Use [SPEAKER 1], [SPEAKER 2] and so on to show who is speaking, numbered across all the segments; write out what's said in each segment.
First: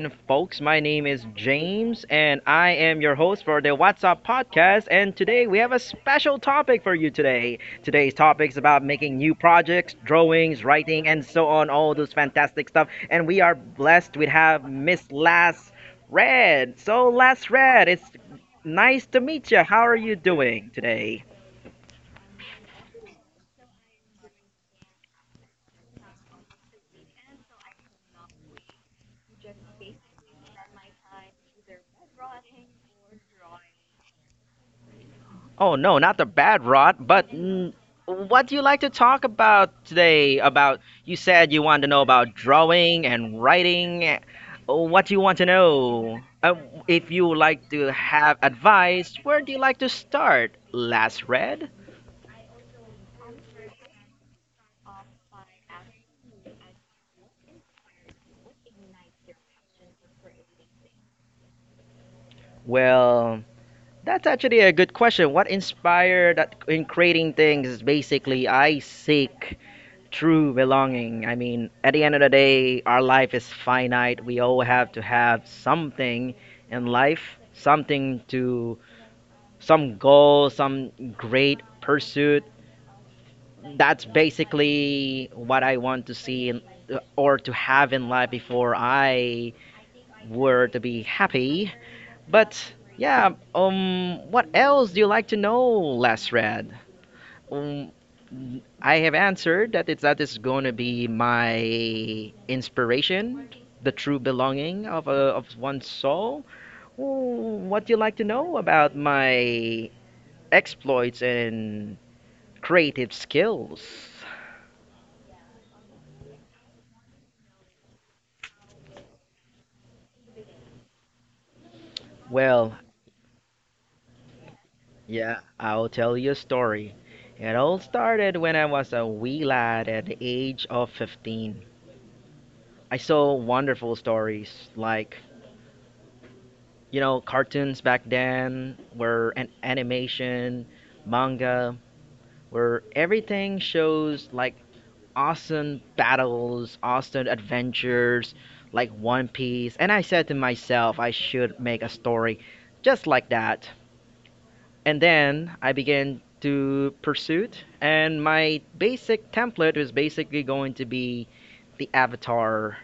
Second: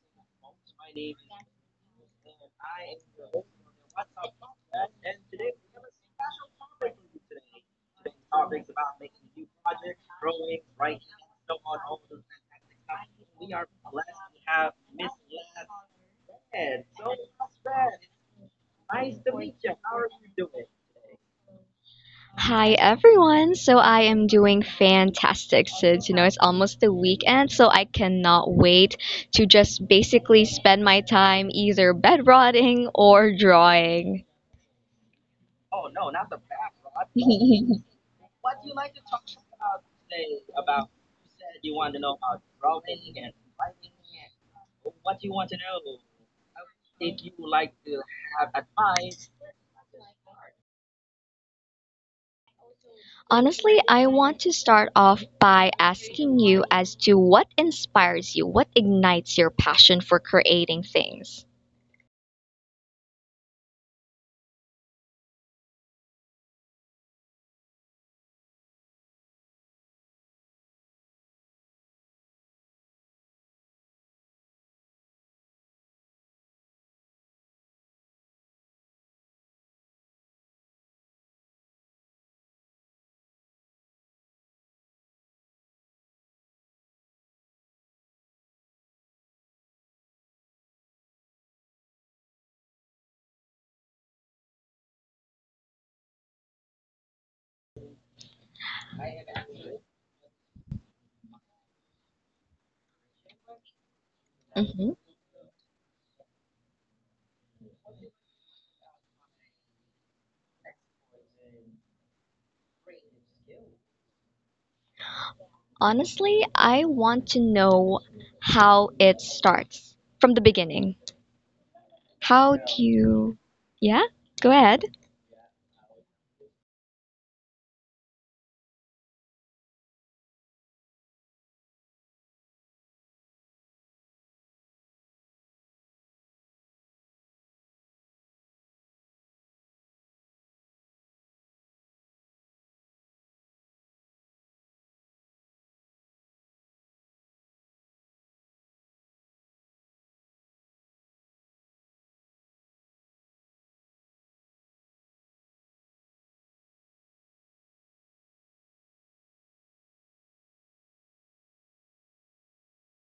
[SPEAKER 1] and folks. My name is James, and I am your host for the WhatsApp podcast. And today we have a special topic for you today. Today's topic is about making new projects, drawings, writing, and so on, all those fantastic stuff. And we are blessed with have Miss Lass Red. So, Lass Red, it's nice to meet you. How are you doing today?
[SPEAKER 2] Hi everyone. I am doing fantastic since you know it's almost the weekend, so I cannot wait to just basically spend my time either bed rotting or drawing.
[SPEAKER 1] Oh no, not the bad rot, but what do you like to talk about today? About you said you wanted to know about drawing and writing. What do you want to know? If you would like to have advice, where do you like to start? Last read?
[SPEAKER 2] Honestly, I want to start off by asking you as to what inspires you, what ignites your passion for creating things.
[SPEAKER 1] Well, that's actually a good question. What inspired that in creating things is basically I seek true belonging. I mean, at the end of the day, our life is finite. We all have to have something in life, something to, some goal, some great pursuit. That's basically what I want to see in, or to have in life before I were to be happy. But yeah, what else do you like to know, Les Red? Um, I have answered that it's that is going to be my inspiration, the true belonging
[SPEAKER 2] Mhm.
[SPEAKER 1] of a, of one's soul. Ooh, what do you like to know about my exploits and creative skills?
[SPEAKER 2] Honestly, I want to know how it starts from the beginning. How do
[SPEAKER 1] Well,
[SPEAKER 2] you? Yeah, go ahead.
[SPEAKER 1] yeah, I'll tell you a story. It all started when I was a wee lad at the age of 15. I saw wonderful stories like, you know, cartoons back then were an animation, manga, where everything shows like awesome battles, awesome adventures, like One Piece. And I said to myself, I should make a story just like that. And then I began to pursue it. And my basic template was basically going to be the Avatar.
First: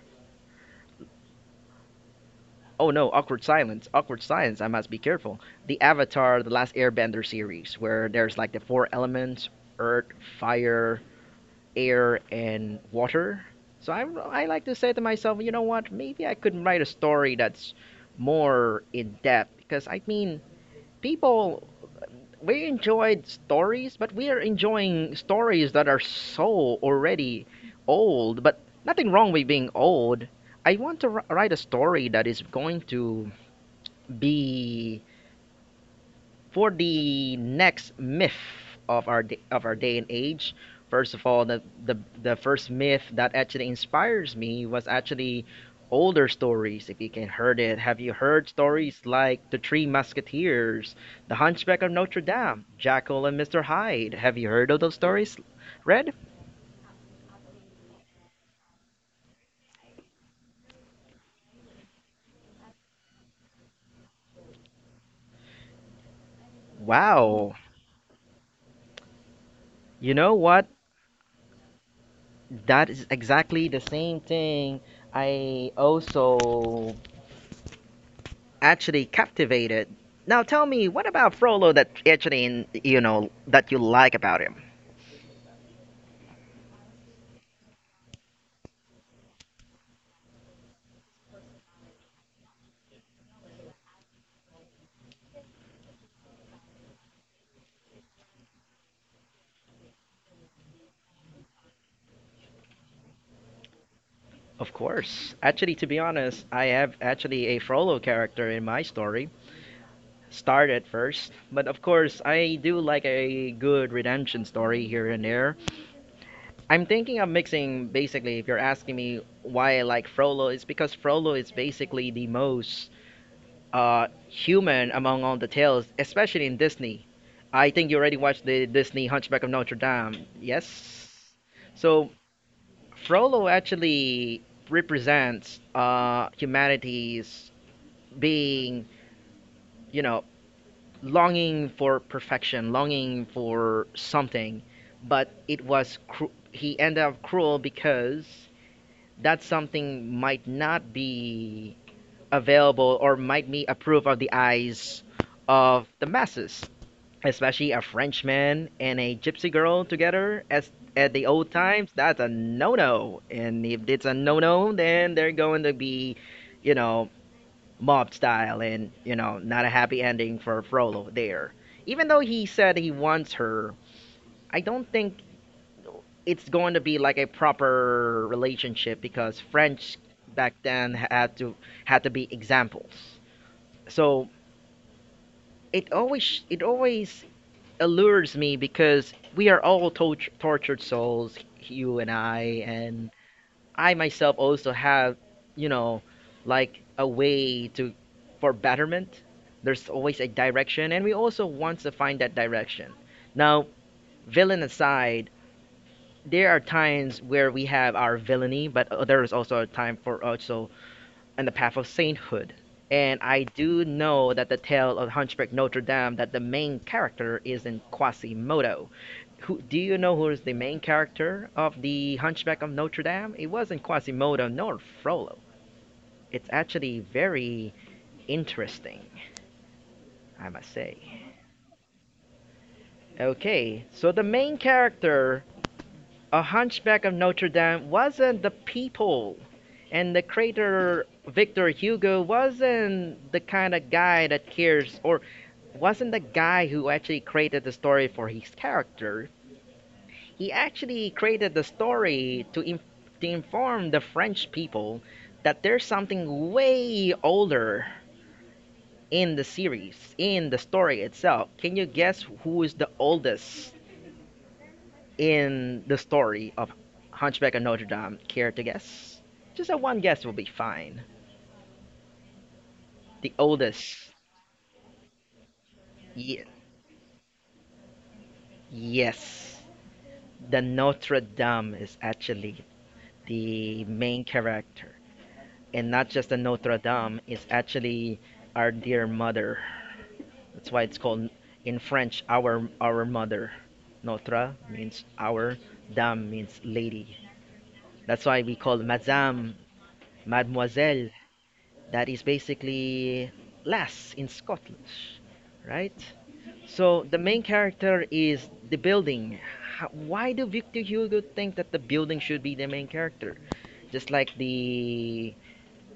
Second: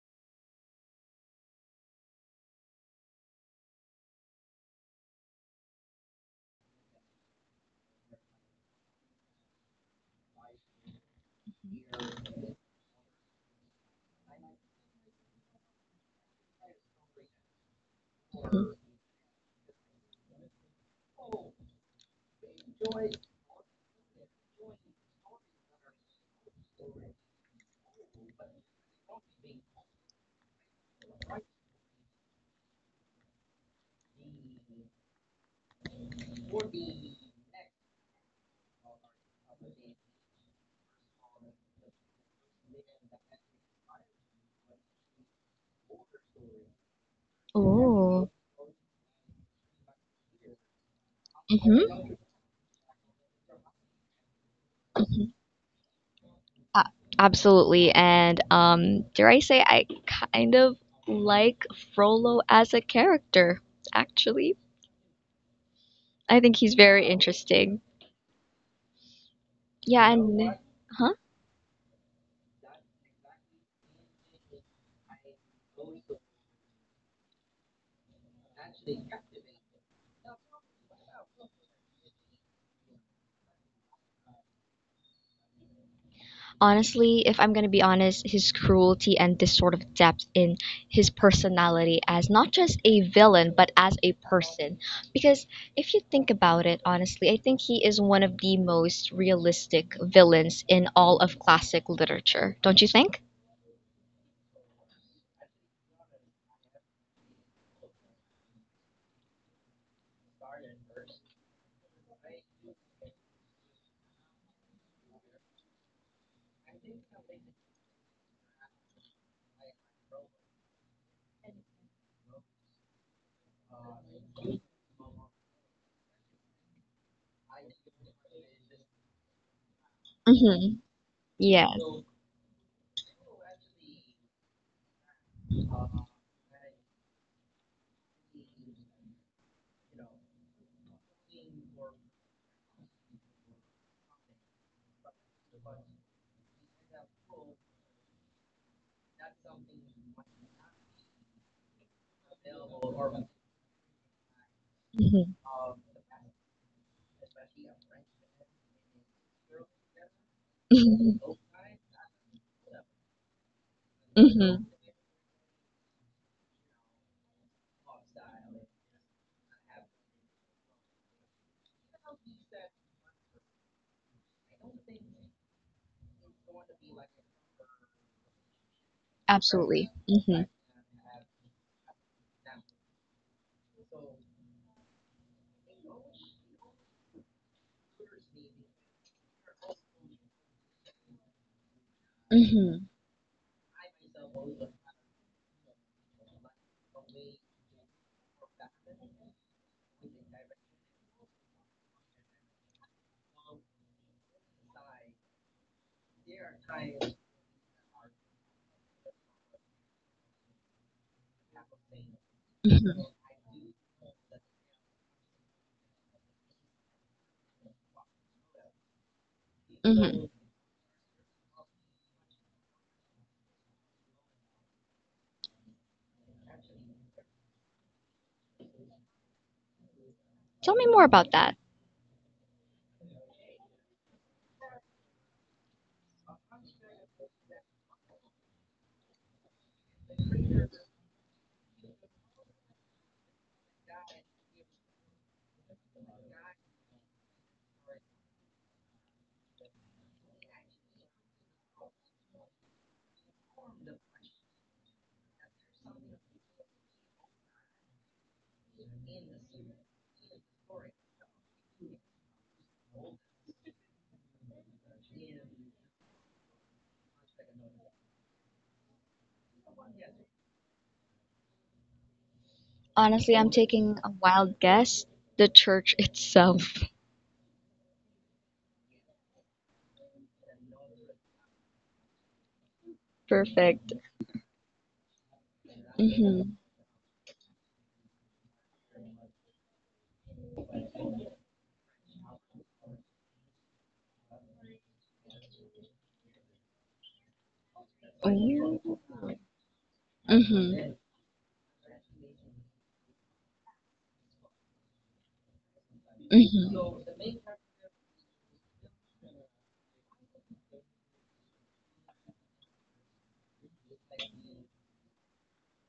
[SPEAKER 1] Oh no, awkward silence. Awkward silence. I must be careful. The Avatar, the Last Airbender series, where there's like the four elements: earth, fire, air and water. So I like to say to myself, you know what? Maybe I could write a story that's more in depth because I mean, people we enjoyed stories, but we are enjoying stories that are so already old. But nothing wrong with being old. I want to write a story that is going to be for the next myth of our day and age. First of all, the first myth that actually inspires me was actually older stories. If you can heard it, have you
[SPEAKER 2] Oh,
[SPEAKER 1] heard stories like the Three Musketeers, the
[SPEAKER 2] mm-hmm.
[SPEAKER 1] Hunchback of Notre Dame, Jackal and Mister Hyde? Have you heard of those stories, Red?
[SPEAKER 2] Uh, absolutely. And dare I say, I kind of like Frollo as a character, actually. I think he's very interesting.
[SPEAKER 1] Wow,
[SPEAKER 2] Yeah, and
[SPEAKER 1] you know what?
[SPEAKER 2] huh?
[SPEAKER 1] That is exactly the same thing. I also actually captivated. Now tell me, what about Frollo that actually, you know, that you like about him?
[SPEAKER 2] Honestly, if I'm going to be honest, his cruelty and this sort of depth in his personality as not just a villain, but as a person. Because if you think about it, honestly, I think he is one of the most realistic villains in all of classic literature. Don't you think?
[SPEAKER 1] Of course. Actually, to be honest, I have actually a Frollo character in my story. Started first, but of course, I do like a good redemption story here and there. I'm thinking of mixing basically, if you're asking me why I like Frollo, it's because Frollo is basically the most human among all the tales, especially in Disney. I think you already watched the Disney Hunchback of Notre Dame.
[SPEAKER 2] Mm-hmm.
[SPEAKER 1] Yes.
[SPEAKER 2] Yeah.
[SPEAKER 1] So Frollo actually represents humanity's being, you know, longing for perfection, longing for something, but it was he ended up cruel because that something might not be available or might be approved of the eyes
[SPEAKER 2] Mm-hmm.
[SPEAKER 1] of the masses, especially a Frenchman and a gypsy girl together as at the old times, that's a no-no. And if it's a
[SPEAKER 2] Mm-hmm.
[SPEAKER 1] no-no, then they're going to be, you know, mob style and, you know, not a happy ending for Frollo there. Even though he said he wants her, I don't think it's going to be like a proper relationship because
[SPEAKER 2] Absolutely.
[SPEAKER 1] French
[SPEAKER 2] Mm-hmm.
[SPEAKER 1] back then had to be examples. So it always allures me because we are all tortured souls, you
[SPEAKER 2] Mm-hmm.
[SPEAKER 1] and I myself also have, you know, like a way to for betterment. There's always a direction, and we also want to find that direction. Now, villain aside, there are times where we have our villainy, but there is also a time for also on the path of sainthood. And I do know that the tale of Hunchback Notre Dame that the main character is in Quasimodo, who, do you know
[SPEAKER 2] Mm-hmm.
[SPEAKER 1] who is the main character of The Hunchback of Notre Dame? It wasn't Quasimodo nor Frollo. It's actually very interesting, I must
[SPEAKER 2] Tell me more
[SPEAKER 1] say.
[SPEAKER 2] about that.
[SPEAKER 1] Okay, so the main character, a Hunchback of Notre Dame, wasn't the people, and the creator Victor Hugo wasn't the kind of guy that cares, or wasn't the guy who actually created the story for his character. He actually created the story to, to inform the French people that there's something way older in the series, in the story itself. Can you guess who is the oldest in the story of Hunchback of Notre Dame? Care to guess? Just a one guess will be fine. The
[SPEAKER 2] Honestly, I'm
[SPEAKER 1] oldest.
[SPEAKER 2] taking a wild guess. The church
[SPEAKER 1] Ye-
[SPEAKER 2] itself.
[SPEAKER 1] yes. The Notre Dame is actually the
[SPEAKER 2] Perfect.
[SPEAKER 1] main character. And not just the Notre Dame, is actually our dear mother. That's why it's called in French our mother. Notre means our, Dame means lady. That's why
[SPEAKER 2] Oh,
[SPEAKER 1] we call
[SPEAKER 2] mm-hmm,
[SPEAKER 1] Madame, Mademoiselle. That is basically lass in Scottish, right? So
[SPEAKER 2] mm-hmm,
[SPEAKER 1] the main character is the building. How, why do Victor Hugo think that the building should be the main character? Just like the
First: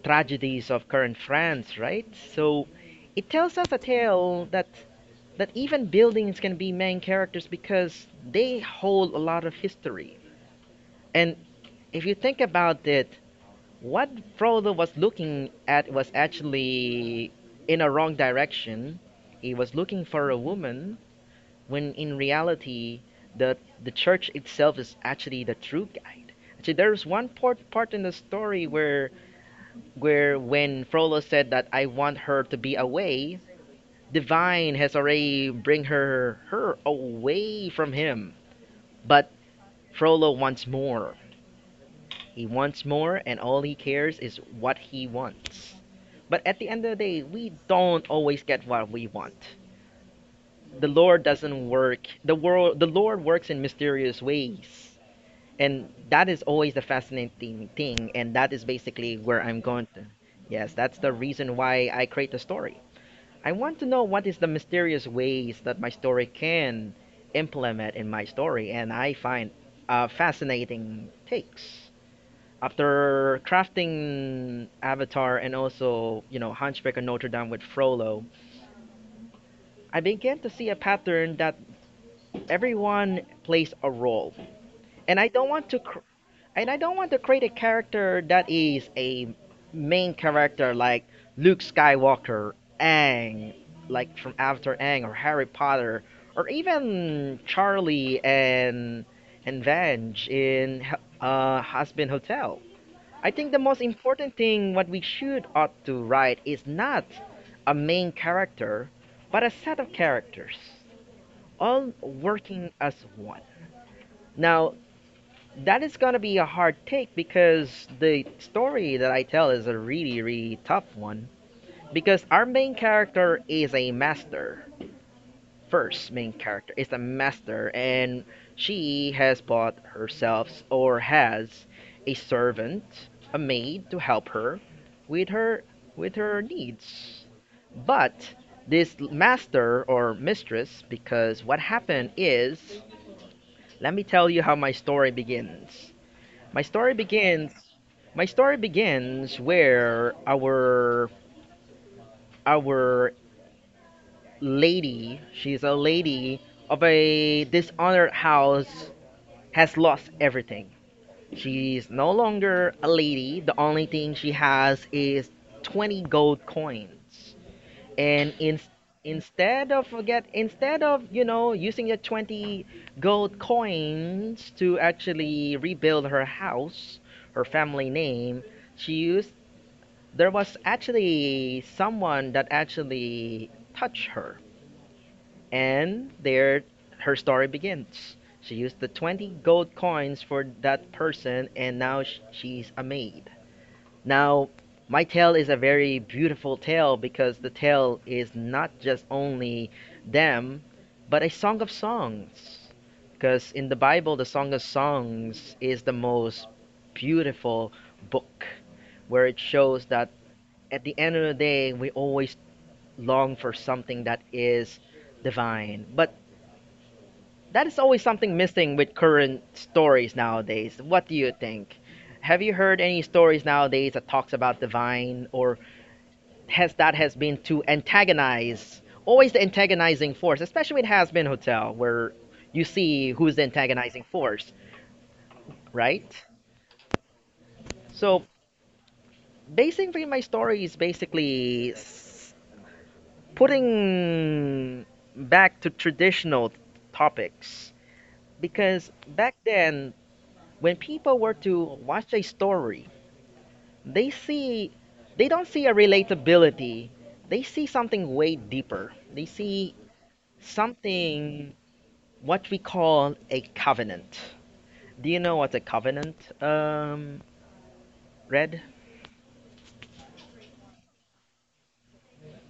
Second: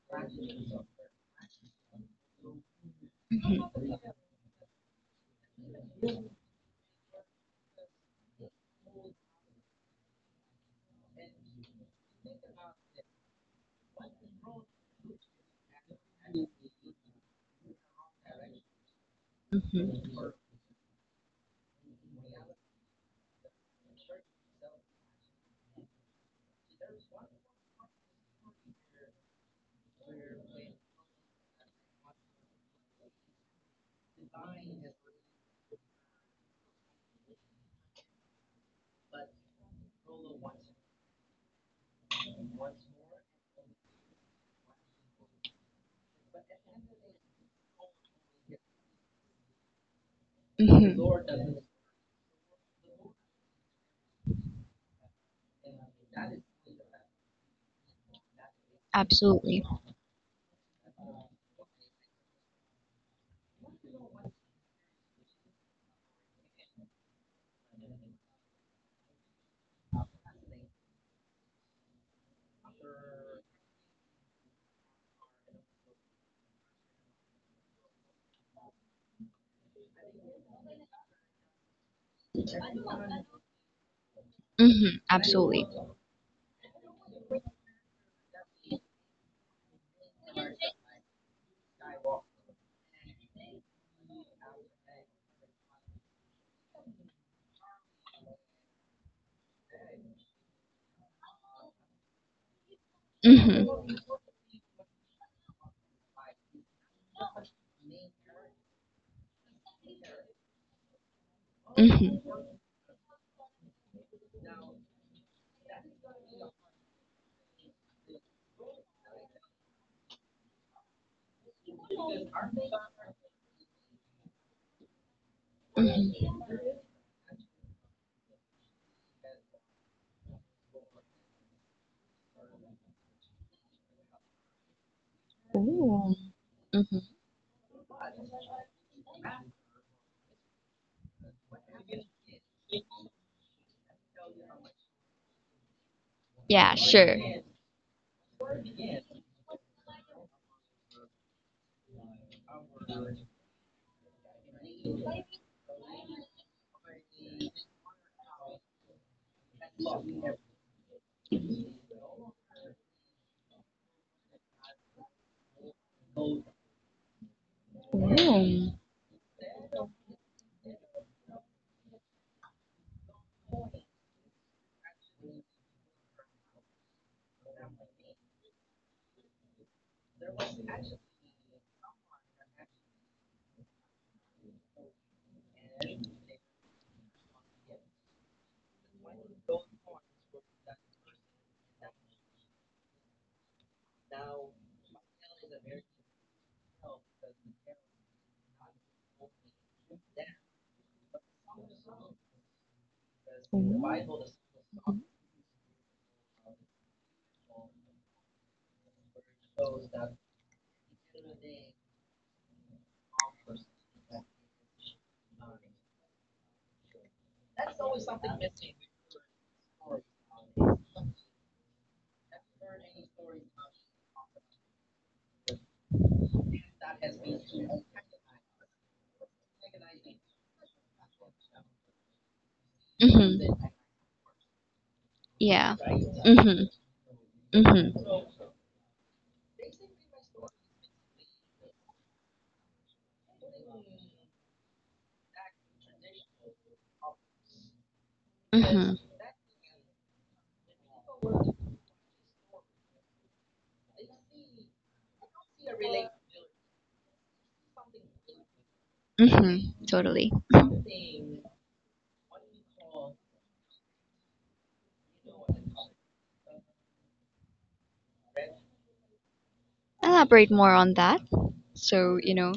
[SPEAKER 1] tragedies of current France, right? So it tells us a
[SPEAKER 2] mm-hmm,
[SPEAKER 1] tale that that even buildings can be main characters because they hold a lot of history. And if you think about it, what Frodo was looking at was actually in a wrong direction. He was looking
[SPEAKER 2] mm-hmm,
[SPEAKER 1] for a woman when in reality the the church itself is actually the true guide. Actually, there's one part in the story where when Frollo said that I want her to be away, Divine has already bring her away from him. But Frollo wants more. He wants more, and all he cares is what he wants. But at the end of the day, we don't always get what we want. The
[SPEAKER 2] mm-hmm.
[SPEAKER 1] Lord doesn't work. The world, the Lord works in mysterious ways, and that is always the fascinating thing. And that is basically where
[SPEAKER 2] Absolutely.
[SPEAKER 1] I'm going to. Yes, that's the reason why I create the story. I want to know what is the mysterious ways that my story can implement in my story, and I find fascinating takes. After crafting Avatar and also, you know, Hunchback of Notre Dame with Frollo, I began to see a pattern that everyone plays a role.
[SPEAKER 2] Mm-hmm,
[SPEAKER 1] And I don't
[SPEAKER 2] absolutely.
[SPEAKER 1] want to cr- And I don't want to create a character that is a main character like Luke Skywalker, Aang, like from After Aang, or Harry Potter, or even Charlie and Vange in Husband Hotel. I think the most
[SPEAKER 2] Mm-hmm,
[SPEAKER 1] important thing what we should ought to write is not a main character, but a set of characters, all
[SPEAKER 2] mm-hmm,
[SPEAKER 1] working as one. Now, that is gonna be a hard take because the story that I tell is a really, really tough one. Because our main character is a master. First main
[SPEAKER 2] mm-hmm.
[SPEAKER 1] character is a master, and she has bought herself or has a servant, a maid to help her with her
[SPEAKER 2] Ooh, mm-hmm.
[SPEAKER 1] needs. But this master or mistress, because what happened is, let me tell you how my story begins. My
[SPEAKER 2] Yeah,
[SPEAKER 1] story
[SPEAKER 2] sure.
[SPEAKER 1] begins. My story begins where our lady, she's a lady of a dishonored house, has lost everything. She's no longer a lady. The only thing she has is 20 gold coins. And in,
[SPEAKER 2] Ooh,
[SPEAKER 1] instead of, you know, using the 20 gold coins to actually rebuild her house, her family name, she used there was actually someone that actually touched her, and there her story begins. She used the 20 gold coins for that person, and now she's a maid. Now, my tale is a very beautiful tale because the tale is not just only them, but a song of songs.
[SPEAKER 2] ooh,
[SPEAKER 1] Because in the Bible, the Song of
[SPEAKER 2] mhm.
[SPEAKER 1] Songs is the most beautiful book where it shows that at the end of the day, we always long for something that is divine. But that is always something missing with current stories nowadays. What do you think? Have you heard any stories nowadays that talks about divine or has that has been to antagonize? Always the antagonizing force, especially with Has Been Hotel, where you see who's the
[SPEAKER 2] Mm-hmm.
[SPEAKER 1] antagonizing force,
[SPEAKER 2] Yeah.
[SPEAKER 1] right?
[SPEAKER 2] Mm-hmm. Mm-hmm.
[SPEAKER 1] So basically, my story is basically putting back to traditional topics,
[SPEAKER 2] Mm-hmm.
[SPEAKER 1] because back then when people were to watch a story, they see they don't see a relatability. They see something way deeper. They see
[SPEAKER 2] Mm-hmm. Totally.
[SPEAKER 1] something what we call a covenant. Do you know what's a covenant, Red?
[SPEAKER 2] Elaborate more on that. So, you know.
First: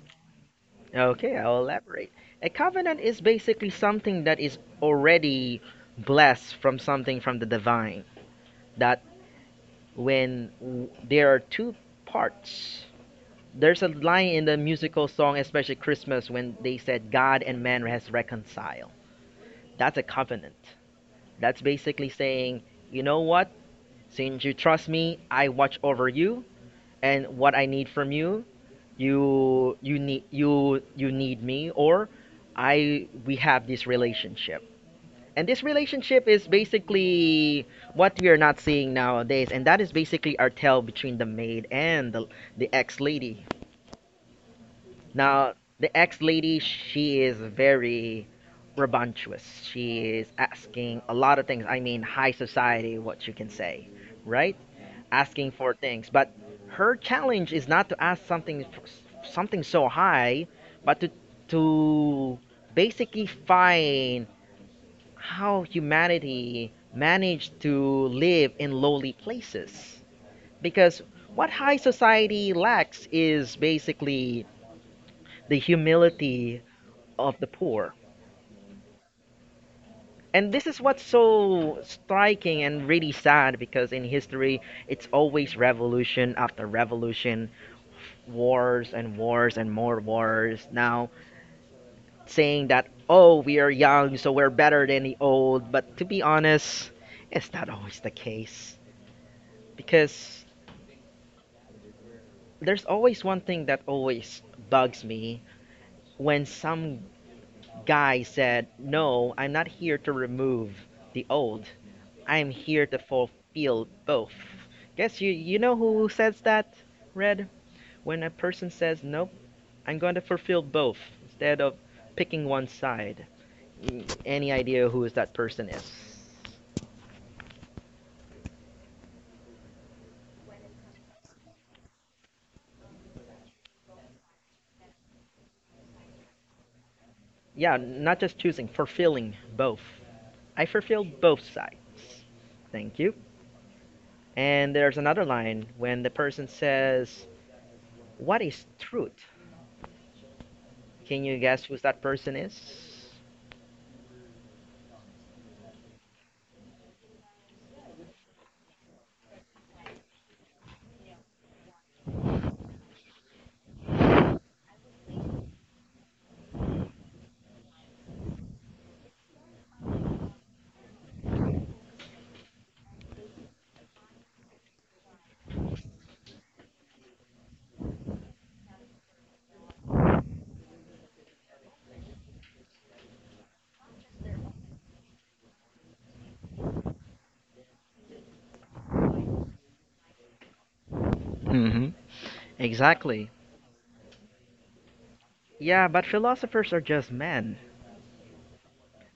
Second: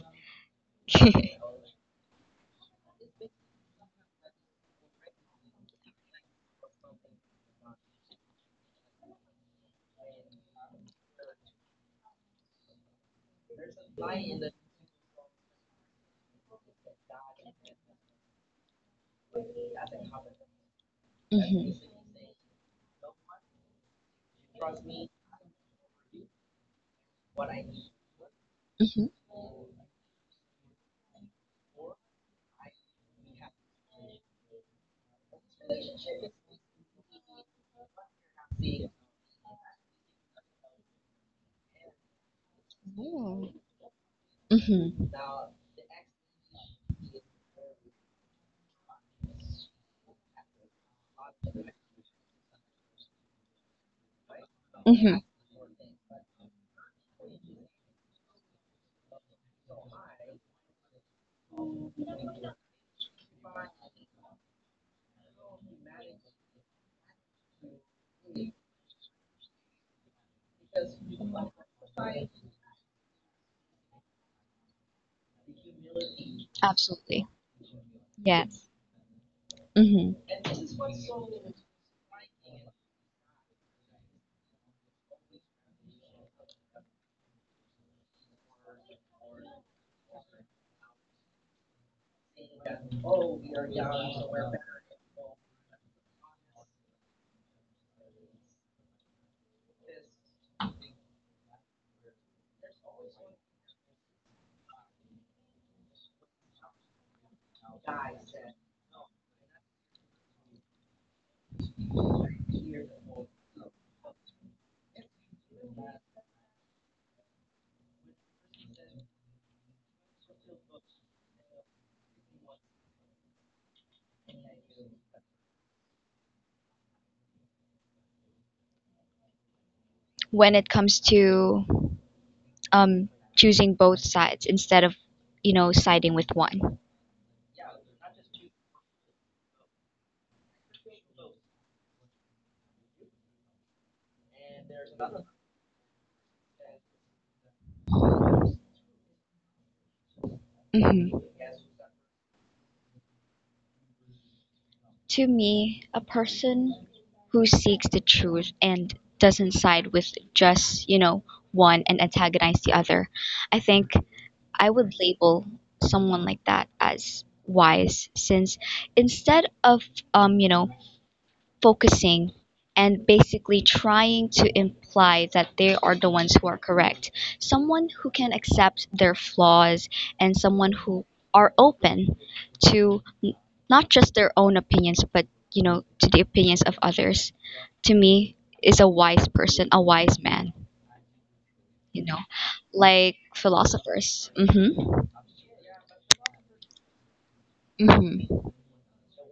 [SPEAKER 1] Okay, I'll elaborate. A covenant is basically something that is already blessed from something from the divine, that when there are two parts. There's a line in the musical song, especially Christmas, when they said God and man has reconciled. That's a covenant. That's
[SPEAKER 2] Mhm.
[SPEAKER 1] basically saying, you know what? Since you trust me, I watch over you, and what I need from you,
[SPEAKER 2] Mhm.
[SPEAKER 1] you need me, or I, we have this relationship. And this relationship is basically what we are not seeing nowadays, and that is basically our tale between the maid and the ex lady.
[SPEAKER 2] Oh. Mhm.
[SPEAKER 1] Now, the ex lady, she is very rambunctious. She is asking a lot of things. I mean, high society, what you can say, right?
[SPEAKER 2] Mhm.
[SPEAKER 1] Asking for things, but her challenge is not to ask something so high, but to basically find how humanity managed to live in lowly places. Because what high society lacks is basically the humility
[SPEAKER 2] Absolutely.
[SPEAKER 1] of the poor.
[SPEAKER 2] Yes. Mhm.
[SPEAKER 1] And this is what's so striking and really sad, because in history, it's always revolution after revolution, wars and wars and more wars. Now, saying that, oh, we are young, so we're better than the old. But to be honest, it's not always the case, because there's always one thing that always bugs me when some guy said, "No, I'm not here to remove the old. I'm here to fulfill both." Guess you know who says that, Red? When a person says, "Nope, I'm going to fulfill both," instead of picking one side. Any idea who is that person is?
[SPEAKER 2] When it comes to um, choosing both sides instead of, you know, siding with one.
[SPEAKER 1] Yeah, not just choosing, fulfilling both. I fulfill both sides. Thank you. And there's another line when the person says, what is truth?
[SPEAKER 2] Hmm.
[SPEAKER 1] Can you guess who that person is?
[SPEAKER 2] To me, a person who seeks the truth and doesn't side with just, you know, one and antagonize the other, I think I would label someone like that as wise since instead of you know focusing and basically trying to imply that they are the ones who are correct, someone who can accept their flaws and someone who are open to not just their own opinions but you know to the opinions of others, to me, is a wise person, a wise man, you
[SPEAKER 1] Mm-hmm.
[SPEAKER 2] know, like
[SPEAKER 1] Exactly.
[SPEAKER 2] philosophers. Mhm.
[SPEAKER 1] Yeah, but philosophers are just men.
[SPEAKER 2] Mhm.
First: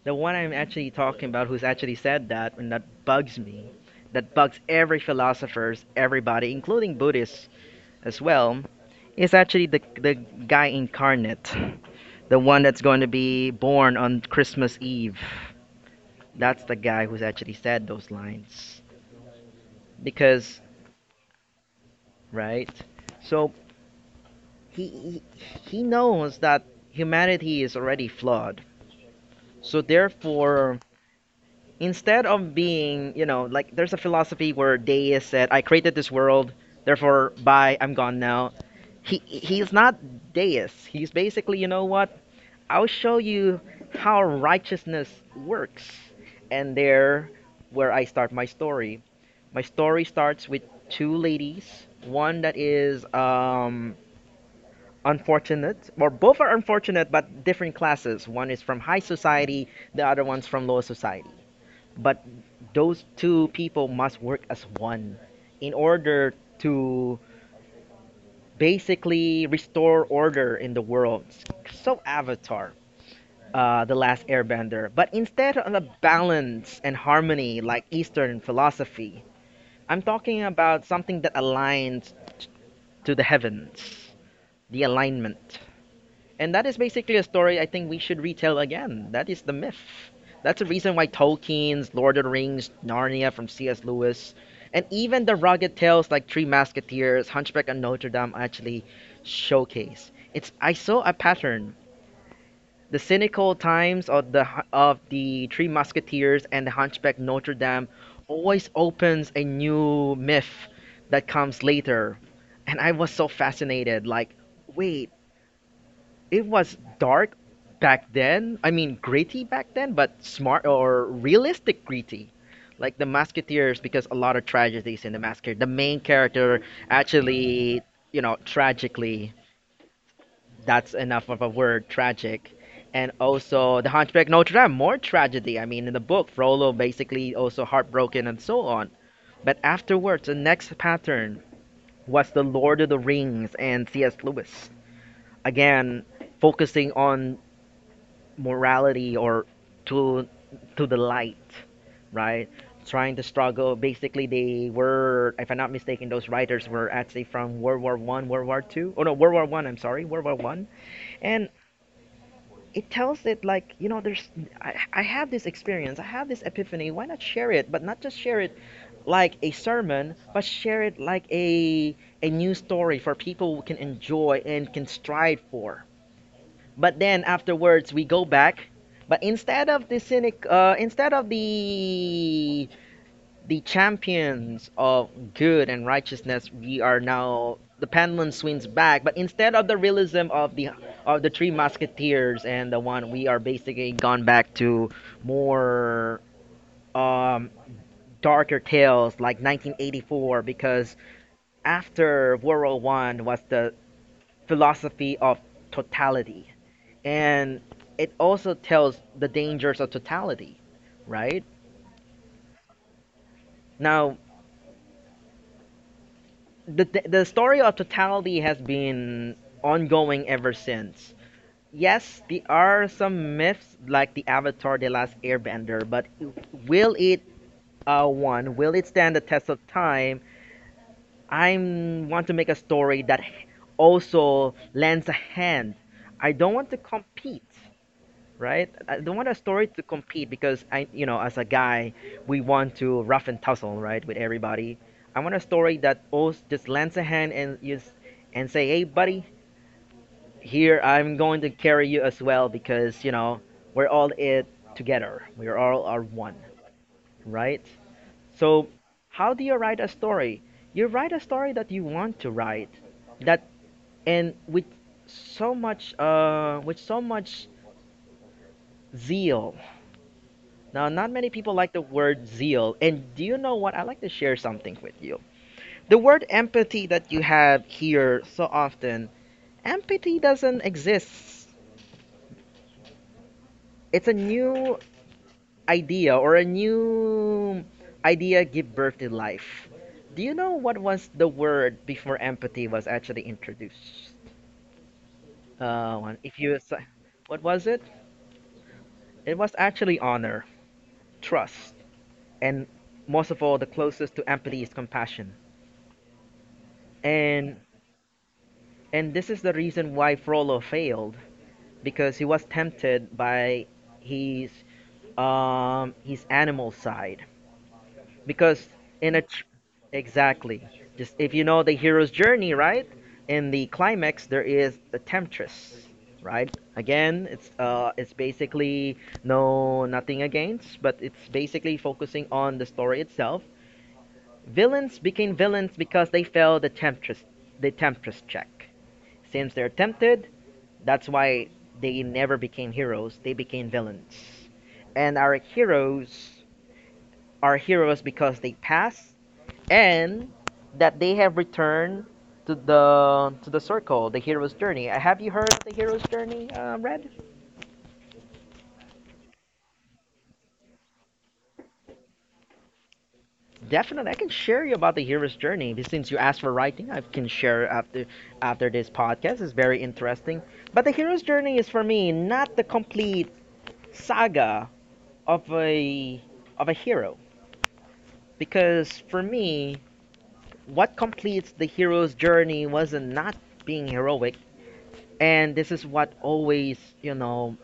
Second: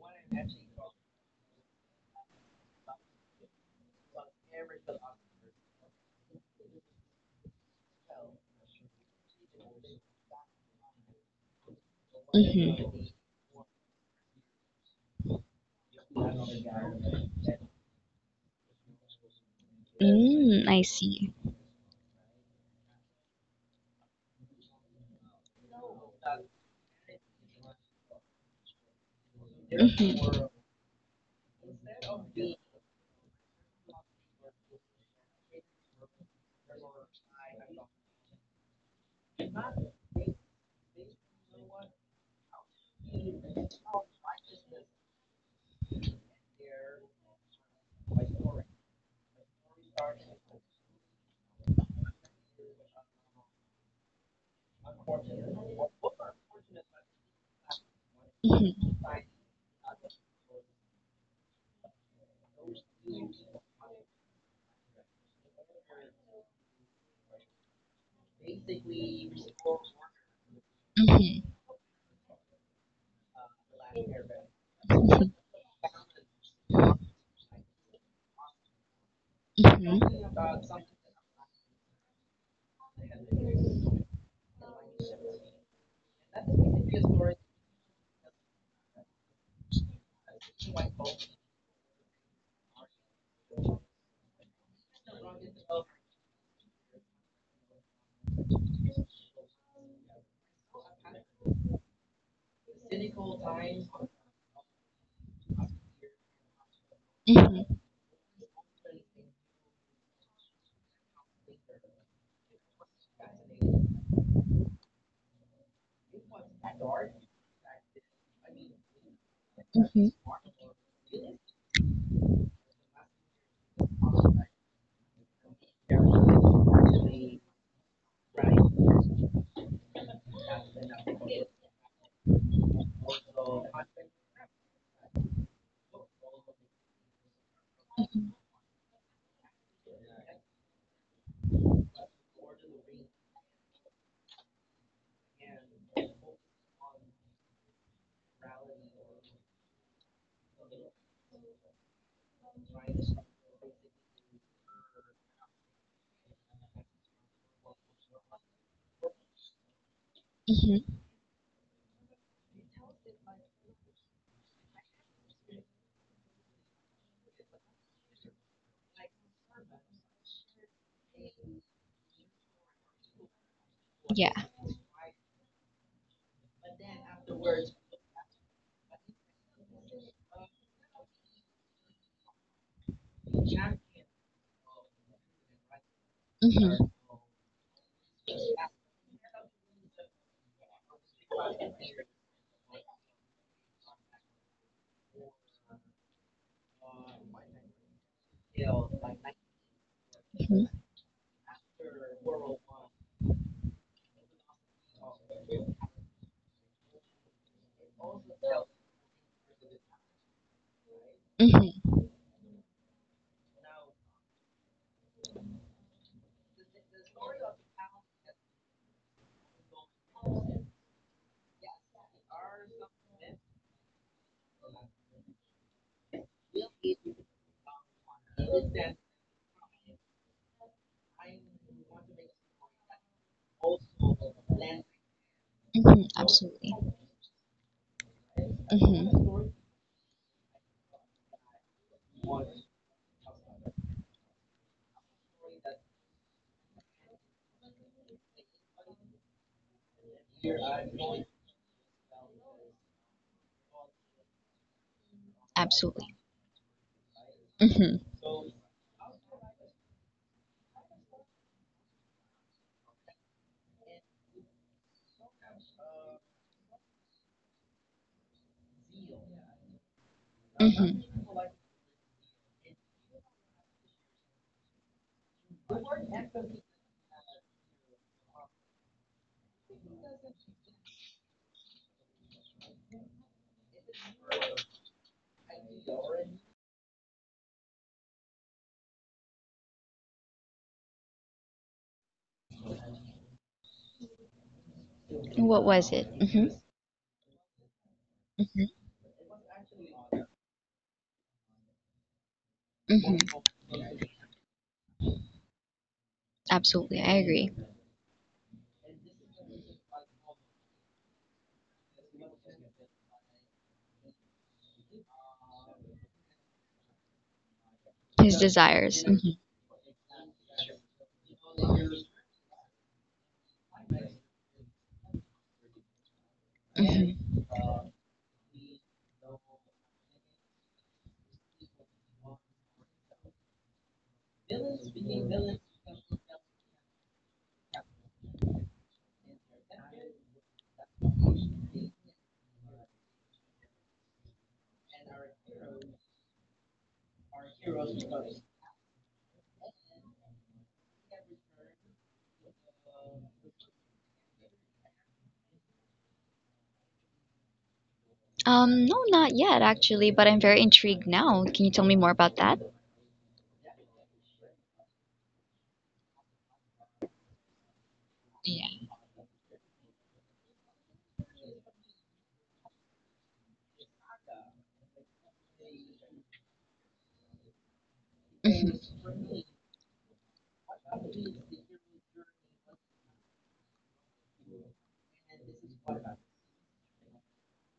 [SPEAKER 1] The one I'm actually talking about who's actually said that, and that bugs me, that bugs every philosophers, everybody, including Buddhists as well, is actually the guy incarnate. The one that's
[SPEAKER 2] Mhm.
[SPEAKER 1] going to be born on Christmas Eve. That's the guy who's actually said those lines. Because,
[SPEAKER 2] Mm, I see.
[SPEAKER 1] right? So he, knows that humanity is already flawed. So
[SPEAKER 2] Mhm,
[SPEAKER 1] therefore, instead of being, you know, like there's a philosophy where Deus said, "I created this world, therefore, bye, I'm gone now." He's not Deus. He's basically, you know what? I'll show you how righteousness works, and there, where I start my story. My story starts with two ladies. One that is unfortunate, or both are unfortunate, but different classes. One is from high
[SPEAKER 2] mhm,
[SPEAKER 1] society, the other one's from low society. But those two people must work as one in order to basically restore order in the world.
[SPEAKER 2] mhm,
[SPEAKER 1] So, Avatar, The Last Airbender. But instead of a balance and harmony like Eastern philosophy,
[SPEAKER 2] mhm,
[SPEAKER 1] I'm talking about something that aligns to the heavens, the alignment. And that is basically a story I think we should retell again. That is the myth. That's the reason why Tolkien's Lord of the Rings, Narnia from C.S. Lewis, and even the rugged tales like Three Musketeers, Hunchback of Notre Dame actually showcase. It's I saw a pattern. The cynical times of the Three Musketeers and the Hunchback Notre
[SPEAKER 2] mhm,
[SPEAKER 1] Dame always opens a new myth that comes later, and I was so fascinated. Like, wait, it was dark back then. I mean, gritty back
[SPEAKER 2] mhm,
[SPEAKER 1] then, but smart or realistic gritty. Like the Musketeers, because a lot of tragedies in the Musketeer. The main character actually, you know, tragically, that's enough of a word, tragic. And also the Hunchback of Notre Dame, more tragedy. I mean, in the book, Frollo basically also heartbroken and so on. But afterwards, the next pattern was the Lord of the Rings and C.S. Lewis. Again, focusing on morality or to to the light, right? Trying to struggle. Basically, they were, if I'm not mistaken, those writers were actually from World War One, World War Two. Oh no, World War One. I'm sorry, World War One.
[SPEAKER 2] mhm.
[SPEAKER 1] And it tells it like, you know, there's. I have this experience. I have this epiphany. Why not share it? But not just share it like a sermon, but share it like a new story for people who can
[SPEAKER 2] Yeah.
[SPEAKER 1] enjoy and can strive for, but then afterwards we go back. But instead of the cynic, instead of the champions of good and righteousness,
[SPEAKER 2] Mhm,
[SPEAKER 1] we are now the pendulum swings back. But instead of the realism of the three musketeers and the one, we are basically gone back to more um, darker tales like 1984,
[SPEAKER 2] mhm,
[SPEAKER 1] because after World War One was the philosophy of totality, and it also tells the dangers of totality,
[SPEAKER 2] mhm,
[SPEAKER 1] right? Now, the, the story of totality has been ongoing ever since. Yes, there are some myths like the Avatar the Last Airbender, but will it, one will it stand the test of time? I want to make a story that also lends a
[SPEAKER 2] mhm.
[SPEAKER 1] hand.
[SPEAKER 2] Absolutely.
[SPEAKER 1] I don't want to compete,
[SPEAKER 2] Mhm,
[SPEAKER 1] right? I don't want a story to compete, because I, you know, as a guy, we want to rough and tussle, right, with everybody. I want a story that also just lends a hand and just and say, hey, buddy, here I'm going to carry you as well, because you know we're all it
[SPEAKER 2] absolutely.
[SPEAKER 1] together. We all are one,
[SPEAKER 2] Mhm,
[SPEAKER 1] right? So, how do you write a story? You write a story that you want to write, that and with so much zeal.
[SPEAKER 2] mhm.
[SPEAKER 1] Now, not many people like the word zeal. And do you know what? I like to share something with you. The word empathy that you have here so often, empathy doesn't exist. It's a new idea or a new idea give birth to life. Do you know what was the word before empathy was actually introduced?
[SPEAKER 2] What was it? Mhm,
[SPEAKER 1] If what was it?
[SPEAKER 2] mhm,
[SPEAKER 1] It was actually honor, trust, and
[SPEAKER 2] mhm.
[SPEAKER 1] most of all, the closest to empathy is compassion.
[SPEAKER 2] Absolutely, I agree.
[SPEAKER 1] And And this is the reason why Frollo failed, because he was tempted by his his animal side.
[SPEAKER 2] His
[SPEAKER 1] Because
[SPEAKER 2] desires.
[SPEAKER 1] in a
[SPEAKER 2] Mhm.
[SPEAKER 1] exactly, just if you know the hero's journey, right? In the climax, there is the temptress, right? Again, it's basically no, nothing against, but it's basically focusing on the story itself. Villains became villains because they failed the temptress check. Since they're tempted, that's why they never became heroes, they became villains. And our heroes are heroes because they passed and that they have returned to the circle, the hero's journey. Have you heard of the hero's journey, Red?
[SPEAKER 2] No, not yet actually, but I'm very intrigued now. Can you tell me more about that?
[SPEAKER 1] Definitely, I can share you about the hero's journey. But since you asked for writing, I can share after after
[SPEAKER 2] Yeah.
[SPEAKER 1] this podcast. It's very interesting. But the hero's journey is for me not the complete saga of a of a hero.
[SPEAKER 2] Mhm,
[SPEAKER 1] Because for me, what completes the hero's journey wasn't not being heroic, and this is what always, you know,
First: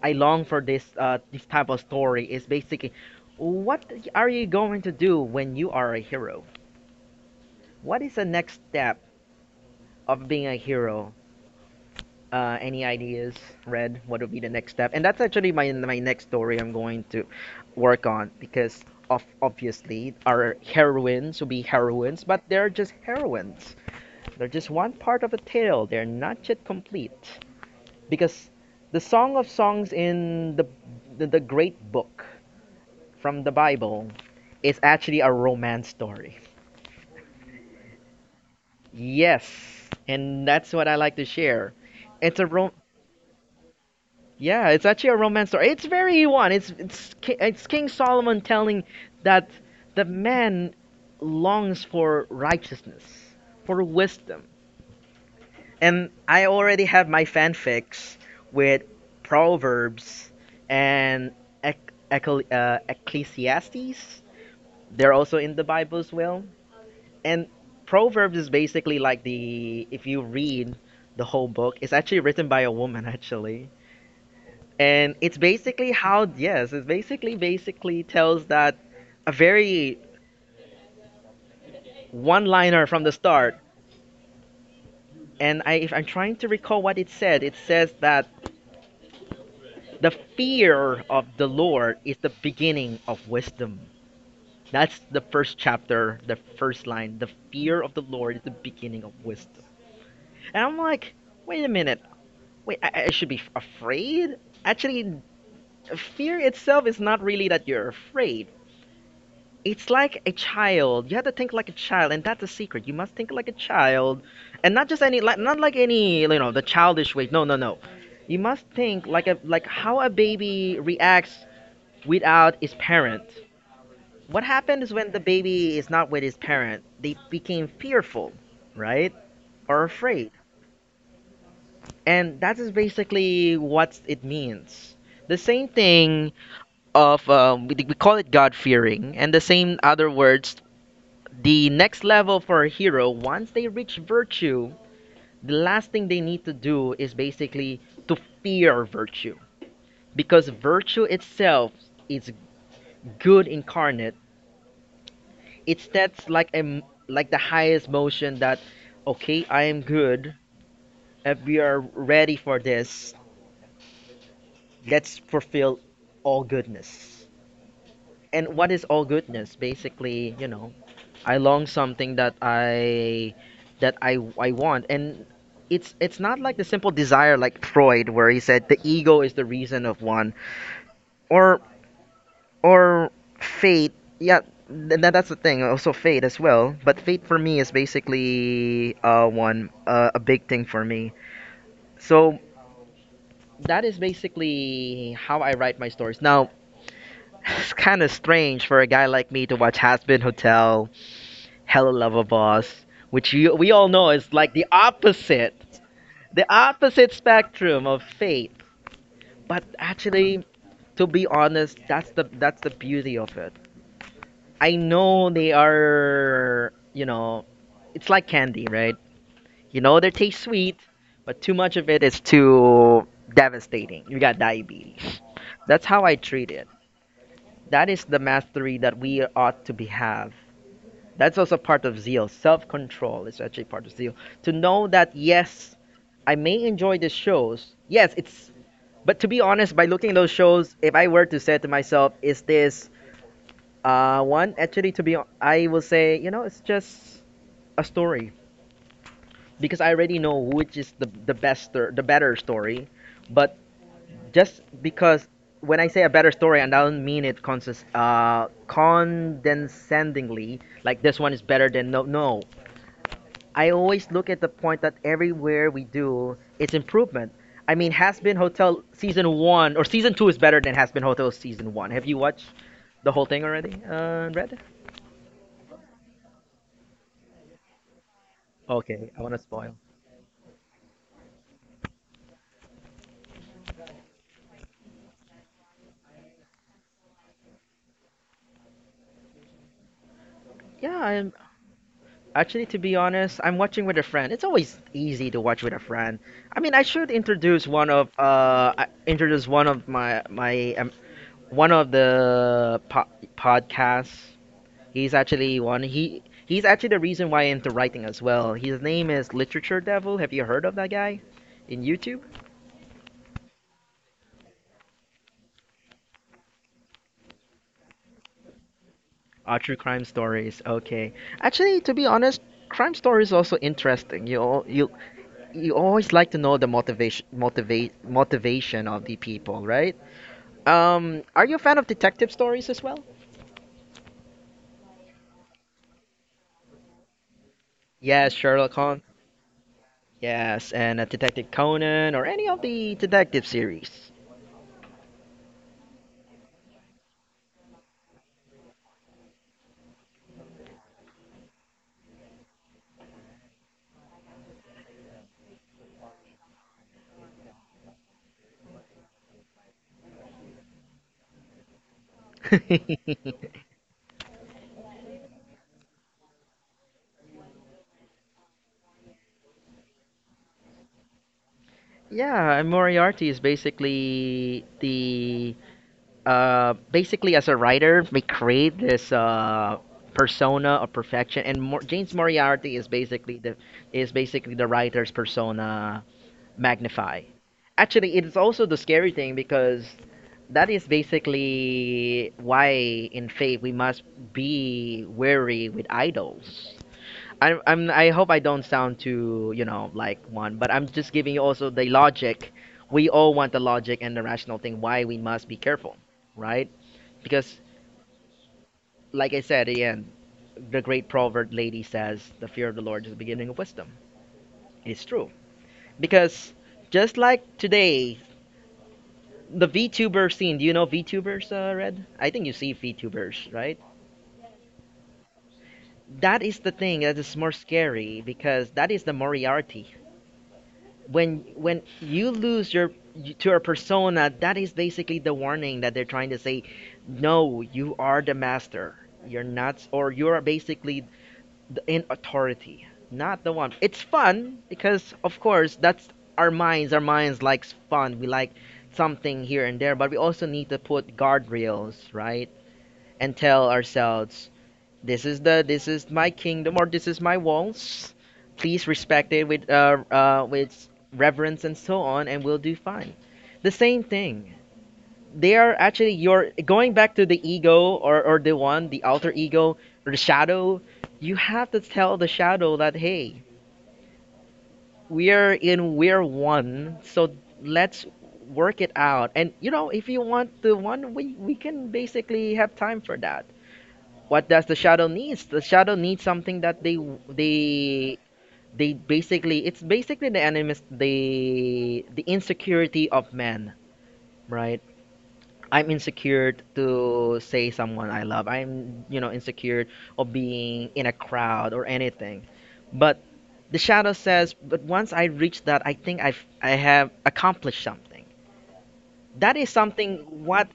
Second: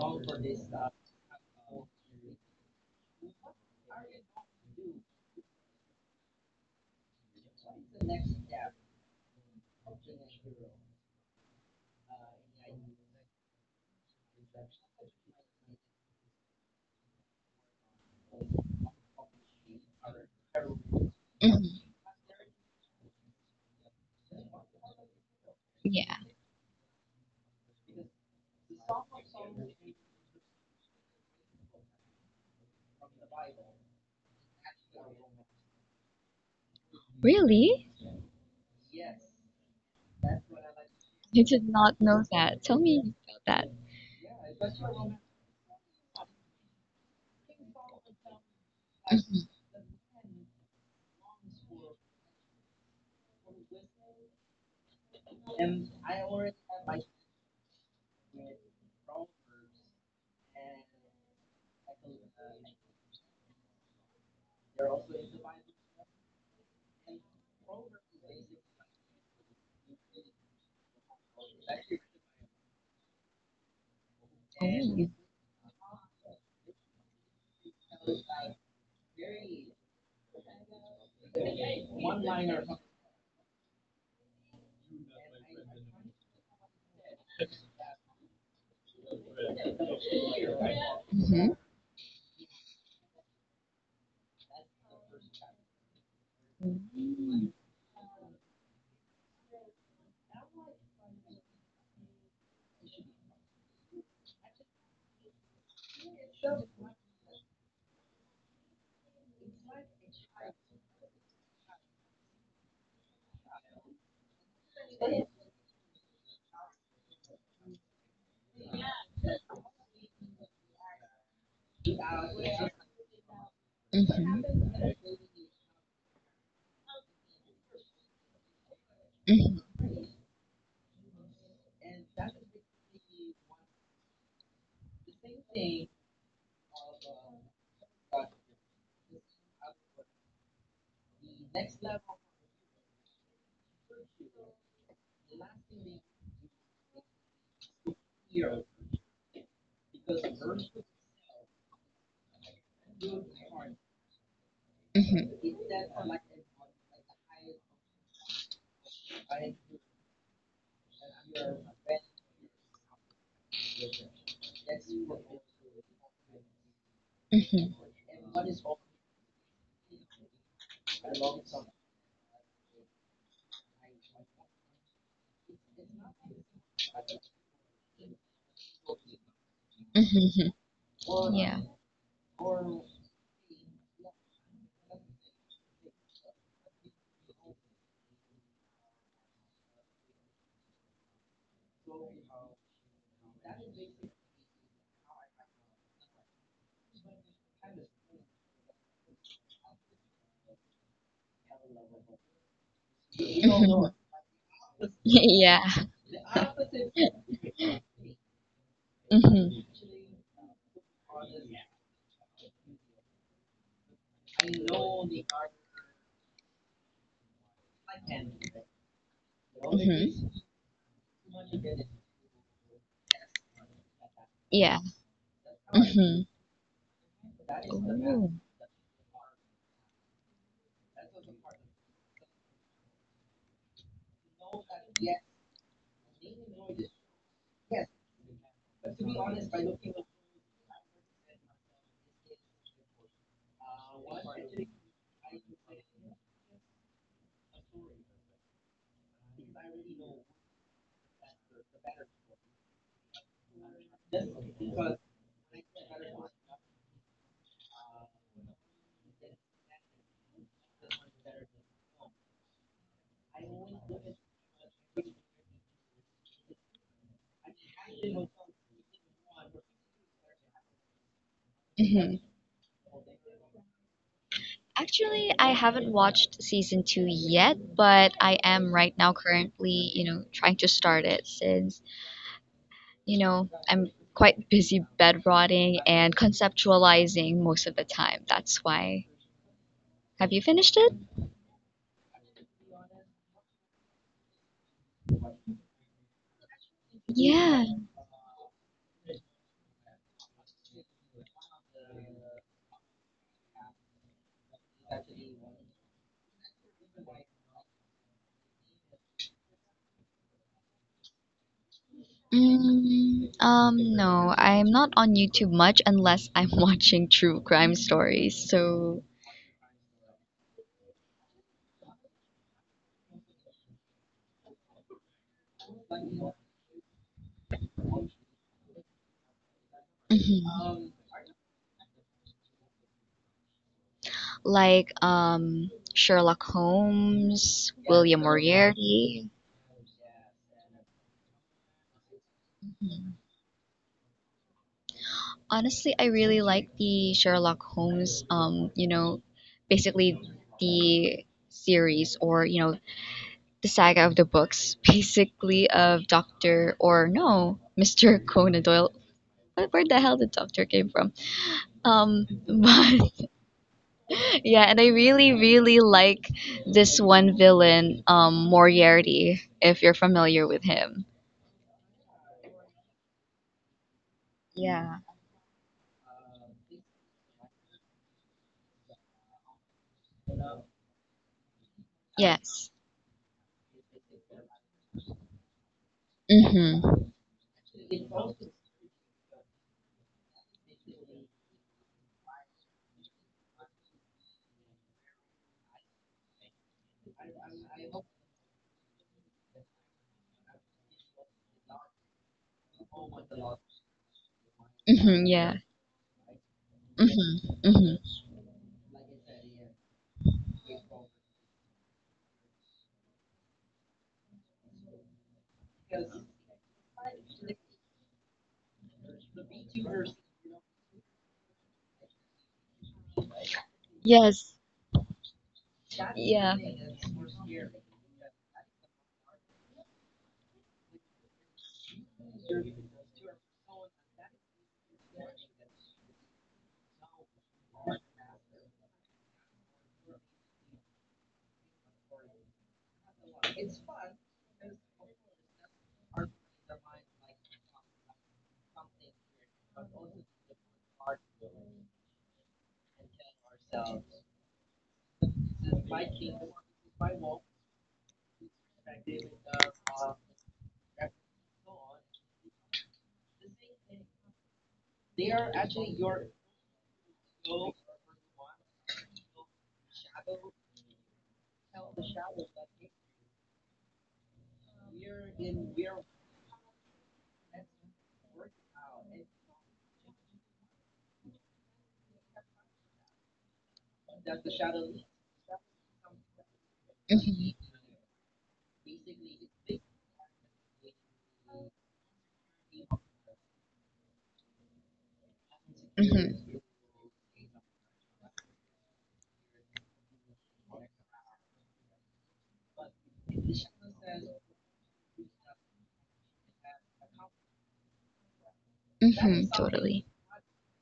[SPEAKER 1] I long for this type of story is basically, what are you going to do when you are a hero? What is the next step of being a hero? Any ideas, Red? What would be the next step? And that's actually my next story I'm going to work on, because of obviously our heroines will be
[SPEAKER 2] mhm.
[SPEAKER 1] heroines, but they're just heroines. They're just one part of a tale. They're
[SPEAKER 2] Yeah.
[SPEAKER 1] not yet complete, because the Song of Songs in the the Great Book from the Bible is actually a romance story.
[SPEAKER 2] Really?
[SPEAKER 1] Yes, and that's what I like to
[SPEAKER 2] I did
[SPEAKER 1] share.
[SPEAKER 2] not know
[SPEAKER 1] It's a
[SPEAKER 2] that.
[SPEAKER 1] rom-
[SPEAKER 2] Tell me about
[SPEAKER 1] yeah, it's actually a romance story. It's very one. It's King Solomon telling that the man longs for righteousness, for wisdom. And I already have my fanfics with Proverbs and Ecclesiastes. They're also in the Bible as well. And Proverbs is basically like the, if you read the whole book, it's actually written by a woman, actually. And it's basically how, yes, it's basically, basically tells that a very one liner from the start. And I, if I'm trying to recall what it said, it says that the fear of the Lord is the beginning of wisdom. That's the first chapter, the first line. The fear of the Lord is the beginning of wisdom. And I'm like, wait a minute. Wait, I should be afraid? Actually, fear itself is not really that you're afraid. It's like a child. You have to think like a child, and that's the secret. You must think like a child, and not just any, like, not like any, you know, the childish way. No, no, no. You must think like a like how a baby reacts without his parent. What
[SPEAKER 2] that.
[SPEAKER 1] happens when the baby is not with his parent? They became fearful, right? Or afraid. And that is basically what it means. The same thing of we call it God fearing, and the same other words. The next level for a hero, once they reach virtue, the last thing they need to do is basically to fear virtue because virtue itself is good incarnate. It's that's like a, like the highest motion that, okay, I am good. If we are ready for this, let's fulfill all goodness. And what is all goodness? Basically, you know, I long something that I want, and it's not like the simple desire like Freud where he said the ego is the reason of one,
[SPEAKER 2] Mhm.
[SPEAKER 1] or
[SPEAKER 2] Yeah.
[SPEAKER 1] or fate, yeah. That's the thing, also fate as well, but fate for me is basically one, a big thing for me. So that is basically how I write my stories now. It's kind of strange for a guy like me to watch Has Been Hotel, Hello Lover Boss, which we all know is like the opposite,
[SPEAKER 2] Yeah.
[SPEAKER 1] the opposite spectrum of fate. But
[SPEAKER 2] Mhm.
[SPEAKER 1] actually, to be honest, that's the beauty of it. I know they are, you know, it's like candy, right? You know they taste
[SPEAKER 2] Mhm.
[SPEAKER 1] sweet, but too much of it is too devastating. You got
[SPEAKER 2] Yeah.
[SPEAKER 1] diabetes. That's how I treat
[SPEAKER 2] Mhm.
[SPEAKER 1] it. That is the
[SPEAKER 2] Ooh.
[SPEAKER 1] mastery that we ought to be have. That's also part of zeal. Self-control is actually part of zeal. To know that, yes, I may enjoy the shows. Yes, it's, but to be honest, by looking at those shows, if I were to say to myself, is this one, actually, to be I will say, you know, it's just a story, because I already know which is the best or the better story. But just because, when I say a better story, and I don't mean it consist condescendingly, like this one is better than, no. No, I always look at the point that everywhere we do, it's improvement. I mean, Has Been Hotel season one, or season two is better than Has Been Hotel season one. Have you
[SPEAKER 2] Mhm.
[SPEAKER 1] watched the whole thing already, Red?
[SPEAKER 2] Actually, I haven't watched season two yet, but I am
[SPEAKER 1] Okay,
[SPEAKER 2] right
[SPEAKER 1] I
[SPEAKER 2] now
[SPEAKER 1] want to spoil.
[SPEAKER 2] currently, you know, trying to start it since, you know, I'm quite busy bed rotting and conceptualizing most of the time. That's why. Have you finished it?
[SPEAKER 1] Yeah, I actually, to be honest, I'm watching with a friend. It's always easy to watch with a friend. I mean, I should
[SPEAKER 2] Yeah.
[SPEAKER 1] introduce one of introduce one of my one of the podcasts. He's actually one. He's actually the reason why I'm into writing as well. His name is Literature Devil. Have you heard of that guy? In YouTube?
[SPEAKER 2] Mm, no, I'm not on YouTube much unless I'm watching true crime stories. So,
[SPEAKER 1] Ah, true crime stories. Okay. Actually, to be honest, crime stories also interesting. You you always like to know the motivation of the people, right?
[SPEAKER 2] mhm.
[SPEAKER 1] Are you a fan of detective stories as well?
[SPEAKER 2] Like Sherlock Holmes,
[SPEAKER 1] Yes,
[SPEAKER 2] William
[SPEAKER 1] Sherlock Holmes.
[SPEAKER 2] Moriarty.
[SPEAKER 1] Yes, and Detective Conan or any of the detective series.
[SPEAKER 2] Honestly, I really like the Sherlock Holmes you know, basically the series or, you know, the saga of the books, basically of Dr. or no, Mr. Conan Doyle. Where the hell did Doctor came from? But yeah, and I really, really like this one villain, Moriarty, if you're familiar with him.
[SPEAKER 1] Yeah, and Moriarty is basically
[SPEAKER 2] Yeah.
[SPEAKER 1] the, basically as a writer, we create this persona of perfection, and James Moriarty is
[SPEAKER 2] Yes.
[SPEAKER 1] basically the writer's persona magnified.
[SPEAKER 2] Mm-hmm.
[SPEAKER 1] Actually, it is also the scary thing, because that is basically why in faith we must be wary with idols. I hope I don't sound too, you know, like one, but I'm just giving you also the logic. We all want the logic and the rational thing why we must
[SPEAKER 2] Mm-hmm.
[SPEAKER 1] be
[SPEAKER 2] Yeah.
[SPEAKER 1] careful, right? Because,
[SPEAKER 2] Mm-hmm. Mm-hmm.
[SPEAKER 1] like I said, again, the great proverb lady says, the fear of the Lord is the beginning of wisdom. It's true. Because just like today, the VTuber scene, do you know VTubers, Red? I think you see VTubers, right?
[SPEAKER 2] Yes.
[SPEAKER 1] That
[SPEAKER 2] Yeah.
[SPEAKER 1] is the thing that is more scary because that is the Moriarty. When you lose your, to your persona, that is basically the warning that they're trying to say. No, you are the master. You're not, or you are basically the, in authority, not the one. It's fun because of course that's our minds. Our minds likes fun. We like something here and there, but we also need to put guardrails, right? And tell ourselves, this is the, this is my kingdom, or this is my walls. Please respect it with reverence and so on, and we'll do fine. The same thing. They are actually, you're going back to the ego, or the one, the alter ego or the shadow. You have to tell the shadow that, hey, we are in, we're one, so let's work it out. And you know, if you want the one, we can basically have time for that. What does the shadow needs? The shadow needs something that they they basically, it's basically the animus, the insecurity of men, right? I'm insecure to say someone I love. I'm, you know, insecure of being in a crowd or anything. But the shadow says, but once I reach that, I think I have accomplished something,
[SPEAKER 2] Mm-hmm.
[SPEAKER 1] that is
[SPEAKER 2] Totally.
[SPEAKER 1] something, what,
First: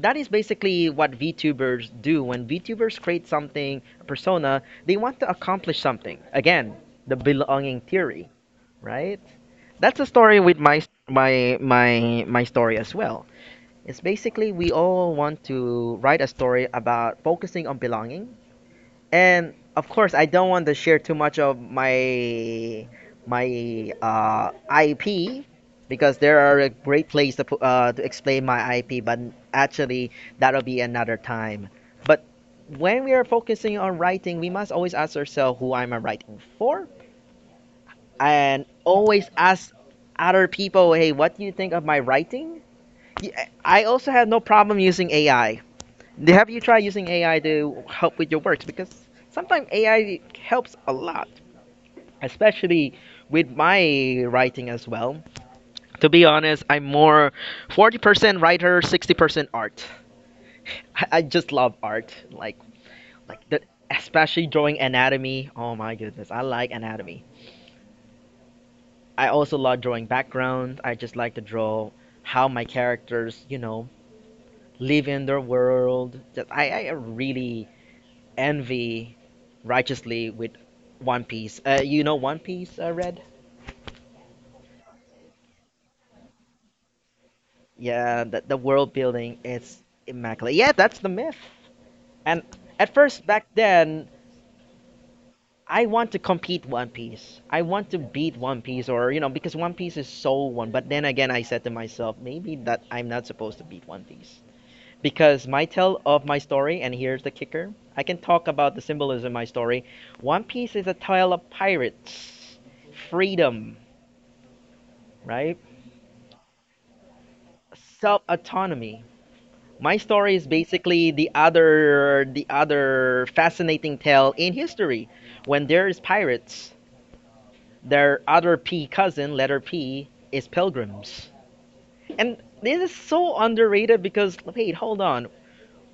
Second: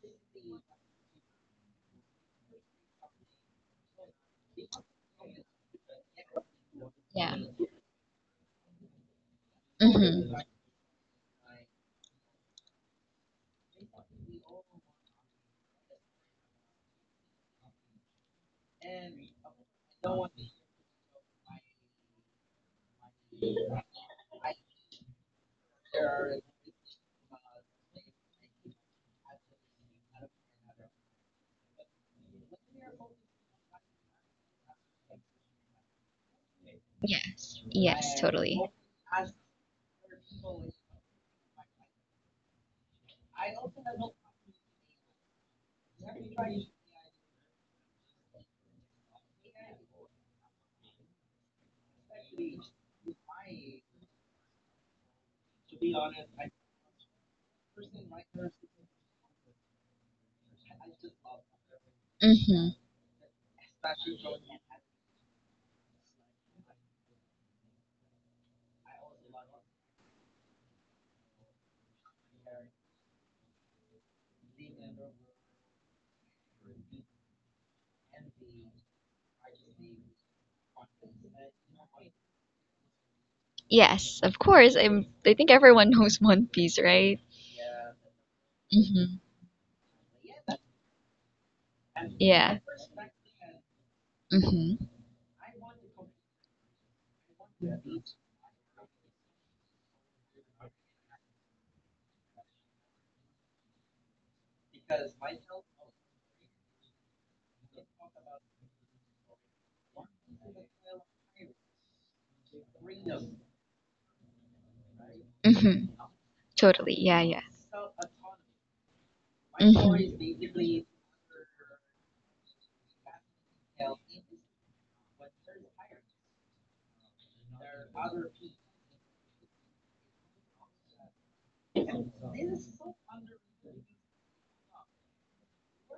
[SPEAKER 1] that is basically what VTubers do. When VTubers create something, a persona, they want to accomplish something. Again, the
[SPEAKER 2] Yeah.
[SPEAKER 1] belonging theory, right? That's a story
[SPEAKER 2] Mm-hmm.
[SPEAKER 1] with my story as well. It's basically we all want to write a story about focusing on belonging. And of course, I don't want to share too much of my IP, because there are a great place to to explain my IP. But actually, that'll be another time. But when we are focusing on writing, we must always ask ourselves, who am I writing for,
[SPEAKER 2] Yes. Yes,
[SPEAKER 1] and
[SPEAKER 2] totally.
[SPEAKER 1] always ask other people, hey, what do you think of my writing? Y- I also have no problem using AI. Have you tried using AI to help with your works? Because sometimes AI helps a lot, especially with my writing as well. To be honest, I'm more 40% writer, 60% art. I just love art,
[SPEAKER 2] Mm.
[SPEAKER 1] like the especially drawing anatomy. Oh my goodness, I like anatomy. I also love drawing background. I just like to draw how my characters, you know, live in their world. Just I really envy righteously with One Piece. You know One Piece, Red?
[SPEAKER 2] Yes, of course. I'm, I think everyone knows One Piece, right?
[SPEAKER 1] Yeah, the world building
[SPEAKER 2] Mhm.
[SPEAKER 1] is immaculate. Yeah, that's the myth. And at
[SPEAKER 2] Yeah.
[SPEAKER 1] first, back then,
[SPEAKER 2] Mm-hmm.
[SPEAKER 1] I want to compete One Piece. I want to beat One Piece, or, you know, because One Piece is so one. But then again, I said to myself, maybe that I'm not supposed to beat One Piece. Because my tell of my story, and here's the kicker, I can talk about the symbolism in my story. One Piece is a tale of pirates, freedom, right?
[SPEAKER 2] Mm-hmm. Totally. Yeah. Yeah.
[SPEAKER 1] Self autonomy. My
[SPEAKER 2] Mm-hmm.
[SPEAKER 1] story is basically the other fascinating tale in history. When there is pirates, their other P cousin, letter P, is pilgrims. And this is so underrated because, wait, hold on.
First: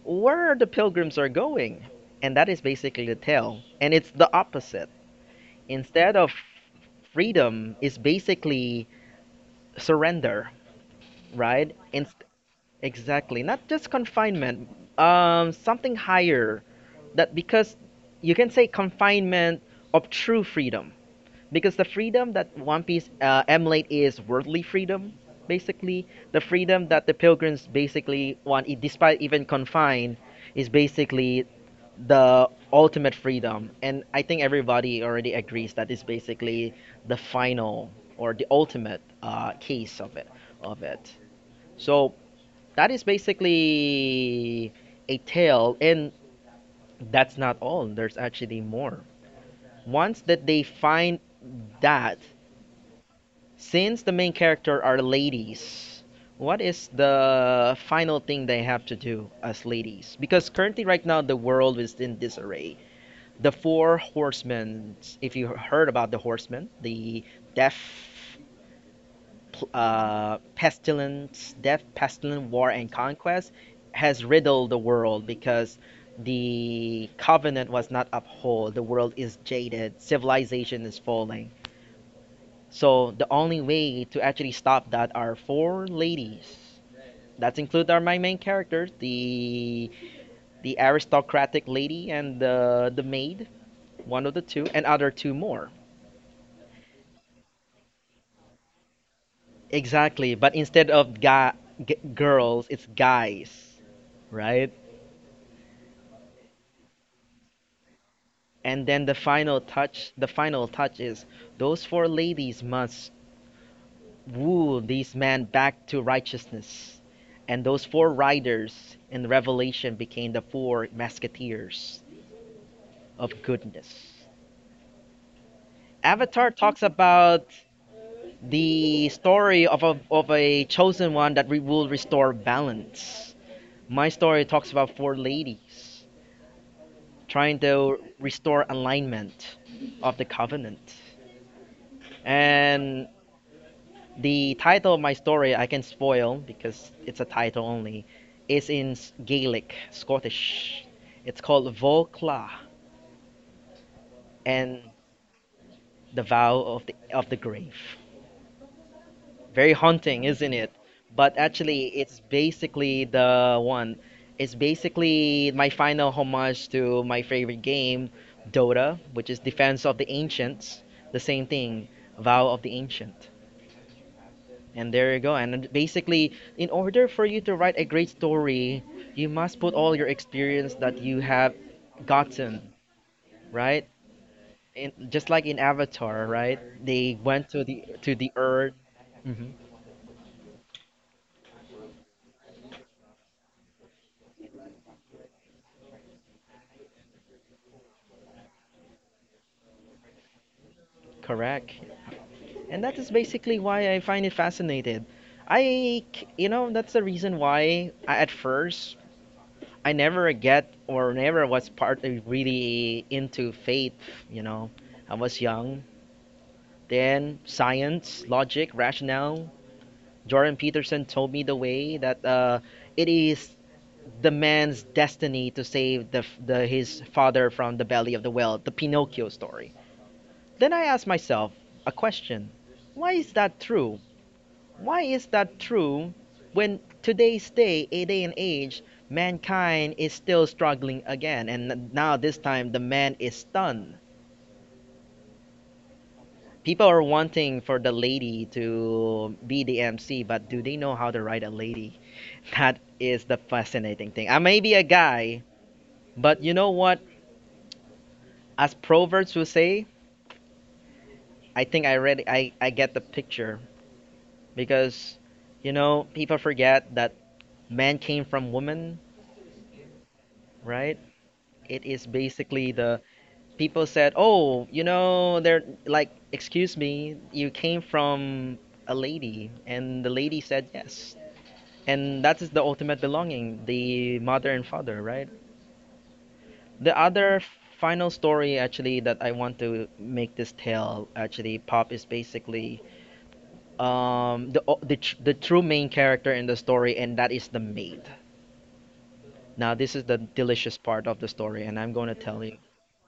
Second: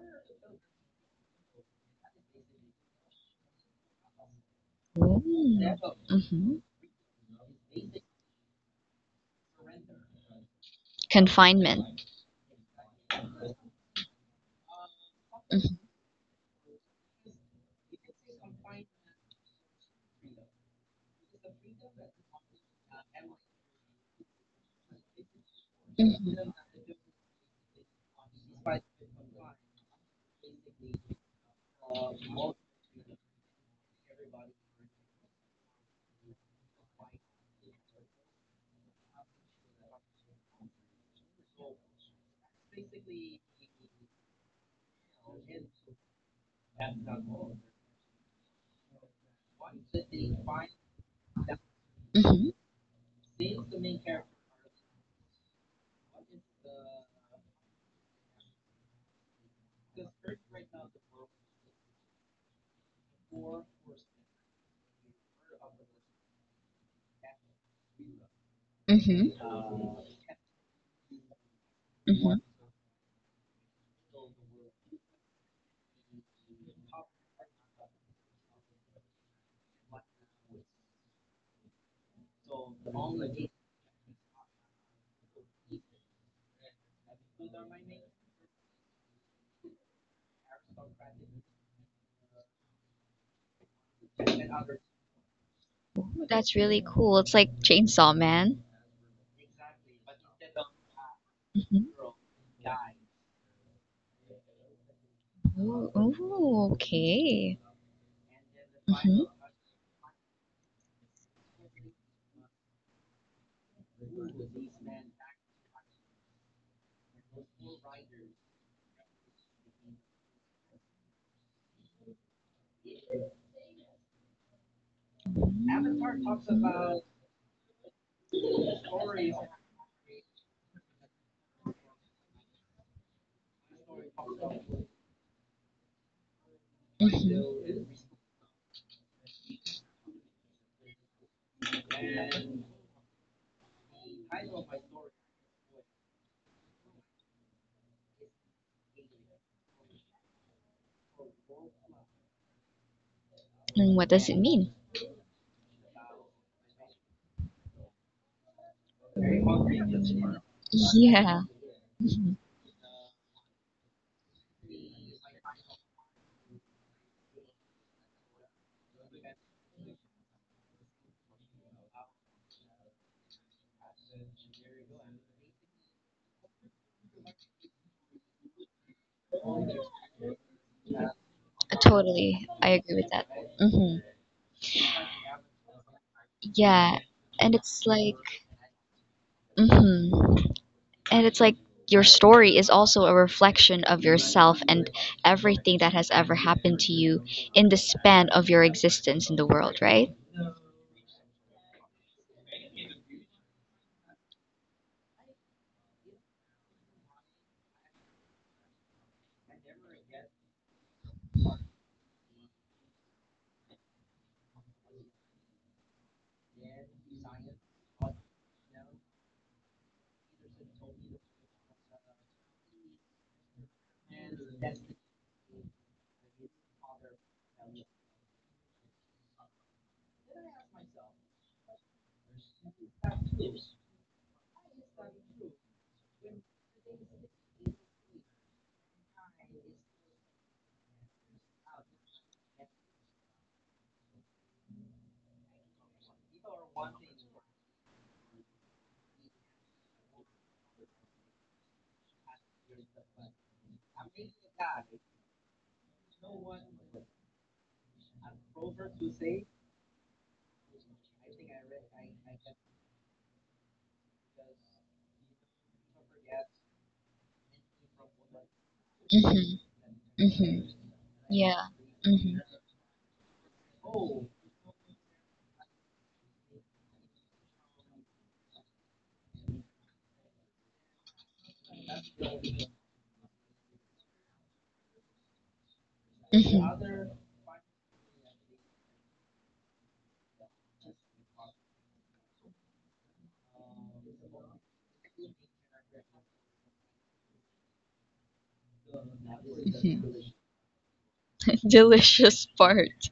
[SPEAKER 1] Where the pilgrims are going? And that is basically the tale. And it's the opposite. Instead of
[SPEAKER 2] Mm-hmm.
[SPEAKER 1] freedom, is basically surrender, right?
[SPEAKER 2] Confinement.
[SPEAKER 1] Exactly. Not just confinement, something higher. That, because you can say confinement of true freedom. Because the freedom that One Piece emulate is worldly freedom, basically. The
[SPEAKER 2] Mhm.
[SPEAKER 1] freedom that the pilgrims basically want, despite even confined, is basically the ultimate freedom. And I think everybody already agrees that is basically the final, or the ultimate, case of it. Of it. So that is basically a tale, and that's not all. There's actually more. Once that they find that,
[SPEAKER 2] Mhm.
[SPEAKER 1] since the main character are ladies, what is the final thing they have to do as ladies? Because currently, right now, the world is in disarray. The four horsemen, if you heard about the horsemen, the deaf,
[SPEAKER 2] Mhm. Mhm.
[SPEAKER 1] pestilence, war, and conquest has riddled the world because the covenant was not upheld. The world is jaded. Civilization is falling. So the only way to actually stop that are four ladies. That's include are my main characters, the aristocratic lady and the maid, one of the two, and other two more.
[SPEAKER 2] Ooh, that's really cool. It's like Chainsaw Man.
[SPEAKER 1] Exactly, but instead of
[SPEAKER 2] Mhm.
[SPEAKER 1] girls, it's guys, right?
[SPEAKER 2] Ooh, ooh, okay.
[SPEAKER 1] And
[SPEAKER 2] Mhm.
[SPEAKER 1] then the final touch is those four ladies must woo these men back to righteousness, and those four riders in revelation became the four musketeers of goodness. Avatar talks about the story of of a chosen one that we will restore balance. My story talks about four ladies trying to restore alignment of the covenant. And the title of my story I can spoil because it's a title only. Is in Gaelic, Scottish. It's called Volkla,
[SPEAKER 2] And what does it mean?
[SPEAKER 1] and the Vow of the Grave. Very haunting, isn't it?
[SPEAKER 2] Yeah.
[SPEAKER 1] But actually, it's
[SPEAKER 2] Mhm.
[SPEAKER 1] basically the one. It's basically my final homage to my favorite game, Dota, which is Defense of the Ancients. The same thing, Vow of the Ancient. And there you go. And basically, in order for you to write a great story, you must put all your experience that you have
[SPEAKER 2] Totally.
[SPEAKER 1] gotten,
[SPEAKER 2] I agree with that.
[SPEAKER 1] right?
[SPEAKER 2] Mhm.
[SPEAKER 1] In, just like in Avatar, right?
[SPEAKER 2] Yeah.
[SPEAKER 1] They went
[SPEAKER 2] And
[SPEAKER 1] to
[SPEAKER 2] it's
[SPEAKER 1] the
[SPEAKER 2] like,
[SPEAKER 1] to the Earth. hmm
[SPEAKER 2] mhm. And it's like your story is also a reflection of yourself and everything that has ever happened to you in the span of your existence in the world, right?
[SPEAKER 1] Correct. And that is basically why I find it fascinated. I, c- you know, That's the reason why I, at first I never get or never was partly really into faith. You know, I was young. Then science, logic, rationale, Jordan Peterson told me the way that it is the man's destiny to save the his father from the belly of the whale, the Pinocchio story. Then I asked myself a question: why is that true? Why is that true when today's day, a day and age, mankind is still struggling again, and now this time the man is stunned. People are wanting for the lady to be the MC, but do they know how to write a lady? That is the fascinating thing. I may be a guy, but you know what? As proverbs will say, I think I get the picture because you know people forget that man came from woman,
[SPEAKER 2] Mhm. Mhm.
[SPEAKER 1] right?
[SPEAKER 2] Yeah.
[SPEAKER 1] It is
[SPEAKER 2] Mhm.
[SPEAKER 1] basically the people said, "Oh, you know, they're like, excuse me, you came from a lady." And the lady said, "Yes." And that is the ultimate belonging, the mother and father, right?
[SPEAKER 2] Mhm.
[SPEAKER 1] The other final story actually that I want to make this tale actually pop is basically um the the the true main character in the story, and that is the maid. Now this
[SPEAKER 2] Mhm.
[SPEAKER 1] is the delicious part of the story, and I'm going to
[SPEAKER 2] Delicious
[SPEAKER 1] tell you.
[SPEAKER 2] part.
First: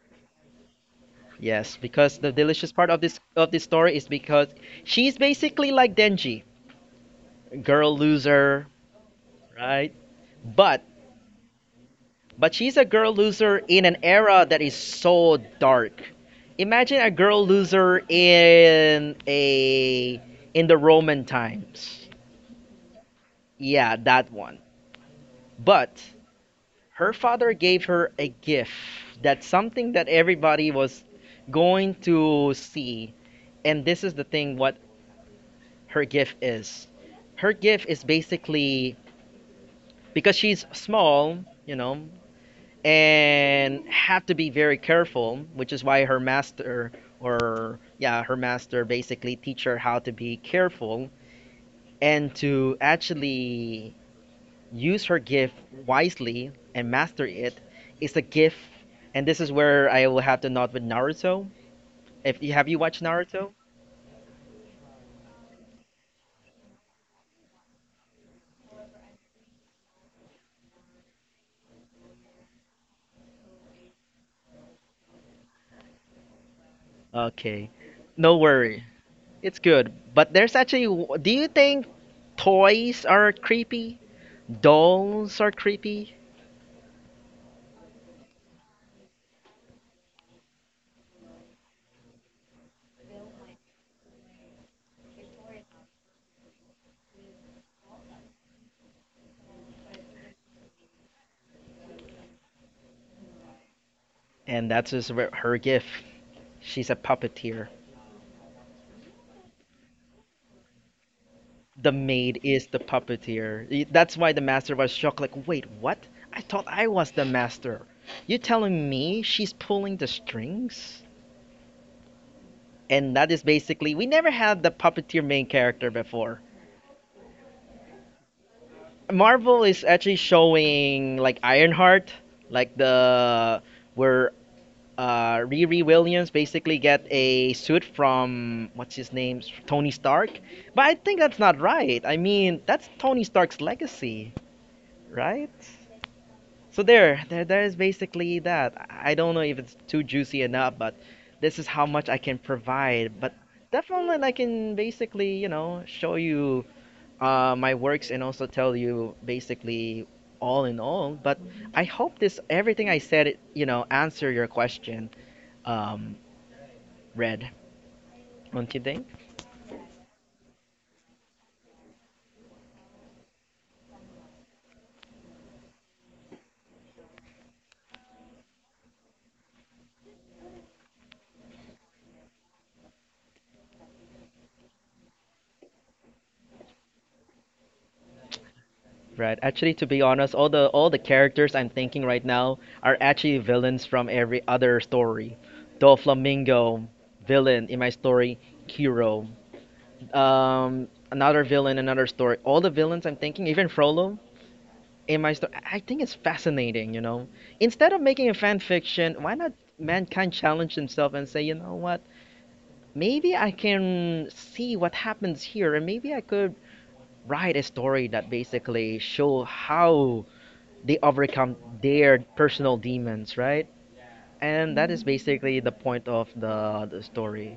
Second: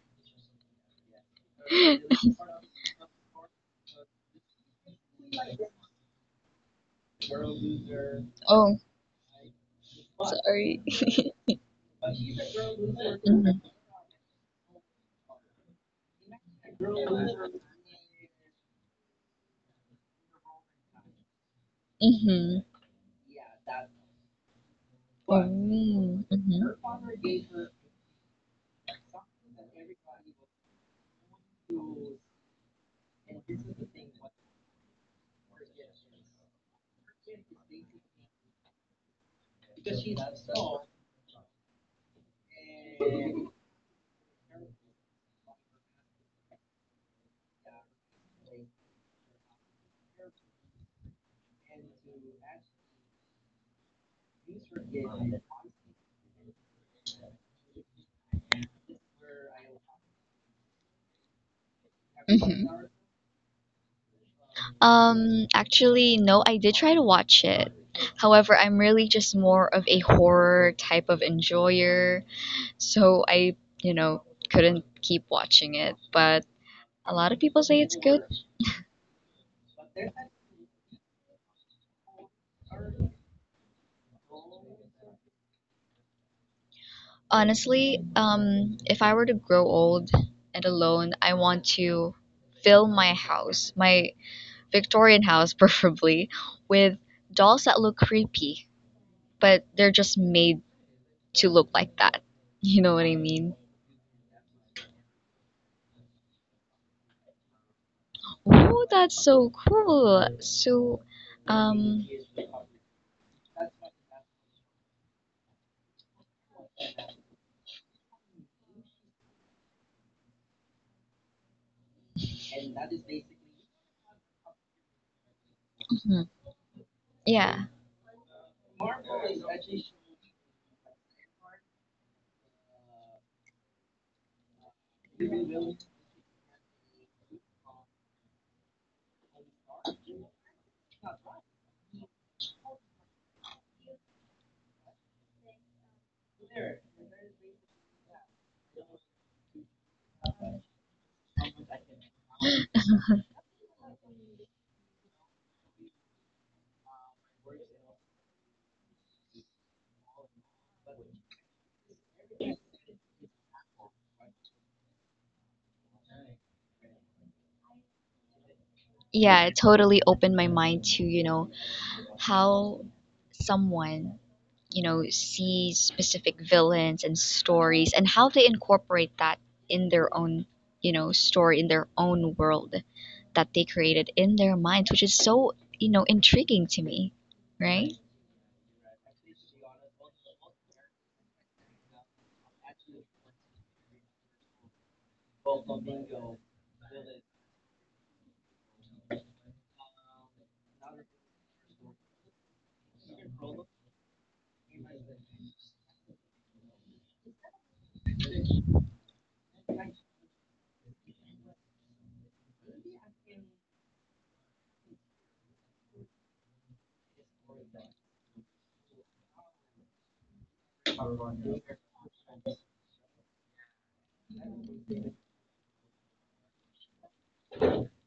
[SPEAKER 1] Yes, because the delicious part of this story is because she's basically like Denji, girl loser,
[SPEAKER 2] Oh,
[SPEAKER 1] right?
[SPEAKER 2] sorry.
[SPEAKER 1] But But she's a girl loser in an era that is so dark. Imagine a girl loser in a in the Roman times.
[SPEAKER 2] Mhm. Mhm.
[SPEAKER 1] Yeah, that one.
[SPEAKER 2] Oh.
[SPEAKER 1] But
[SPEAKER 2] Mhm.
[SPEAKER 1] her father gave her a gift, that's something that everybody was going to see. And this is the thing what her gift is. Her gift is basically because she's small, you know, and had to be very careful, which is why her master or yeah, her master basically teach her how to be careful and to actually use her gift wisely and master it. It is a gift, and this is where I will have to nod with Naruto. If you have
[SPEAKER 2] Mhm.
[SPEAKER 1] you watched Naruto?
[SPEAKER 2] Actually, no, I did try to watch it. However, I'm really just more of a horror type of enjoyer, so you know, couldn't keep watching it. But a lot of people
[SPEAKER 1] Okay.
[SPEAKER 2] say it's good.
[SPEAKER 1] No worry. It's good. But there's actually, do you think toys are creepy? Dolls are creepy?
[SPEAKER 2] Honestly, if I were to grow old and alone, I want to fill my house, my Victorian house preferably, with dolls that look creepy, but they're just made to look like that. You know what I mean?
[SPEAKER 1] And that's just where- her gift. She's a puppeteer.
[SPEAKER 2] Oh, that's so cool. So,
[SPEAKER 1] The
[SPEAKER 2] um,
[SPEAKER 1] maid is the puppeteer. That's why the master was shocked. Like, wait, what? I thought I was the master. You telling me she's pulling the strings? And that is basically we never had the puppeteer main character
[SPEAKER 2] mhm.
[SPEAKER 1] before.
[SPEAKER 2] Yeah,
[SPEAKER 1] Marvel is actually showing like Ironheart, like the where Riri Williams basically get a suit from what's his name, Tony Stark. But I think that's not right. I mean, that's Tony Stark's legacy, right? So there is basically that. I don't know if it's too juicy enough, but this is how much I can provide. But definitely, like, I can basically, you know, show you my works and also tell you basically all in all. But I hope this everything I said, it, you know, answer your question, um, Red. Don't you think?
[SPEAKER 2] yeah, it totally opened my mind to, you know, how someone, you know, sees specific villains and stories and how they incorporate that in their own, you know, story, in their own world that they created in their minds, which is so, you know, intriguing to me, right?
[SPEAKER 1] Right. Actually, to be honest, all the characters I'm thinking right now are actually villains from every other story. Doflamingo, villain in my story, Kiro. Another villain, another story. All the villains I'm thinking, even Frollo in my story. I think it's fascinating, you know. Instead of making a fan fiction, why not mankind challenge himself and say, you know what? Maybe I can see what happens here, and maybe I could write a story that basically show how they overcome their personal demons, right? And that is basically the point of the story.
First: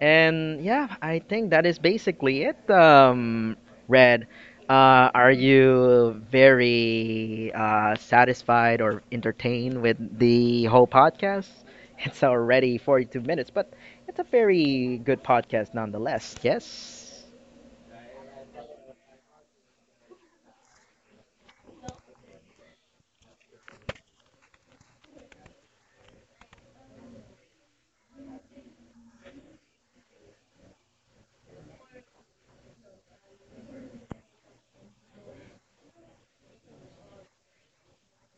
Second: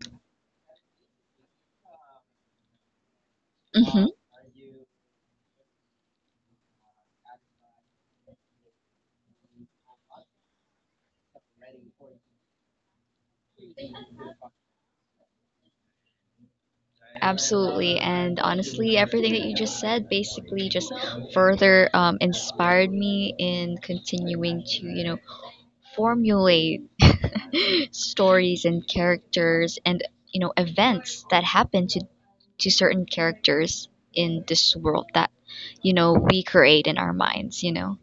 [SPEAKER 1] And yeah, I think that is basically it.
[SPEAKER 2] Mm-hmm.
[SPEAKER 1] Red, are you very satisfied or entertained with the whole podcast? It's already 42 minutes, but it's a very good podcast nonetheless. Yes.
[SPEAKER 2] Absolutely. And honestly, everything that you just said basically just further inspired me in continuing to, you know, formulate stories and characters and, you know, events that happen to certain characters in this world that, you know, we create in our minds, you know.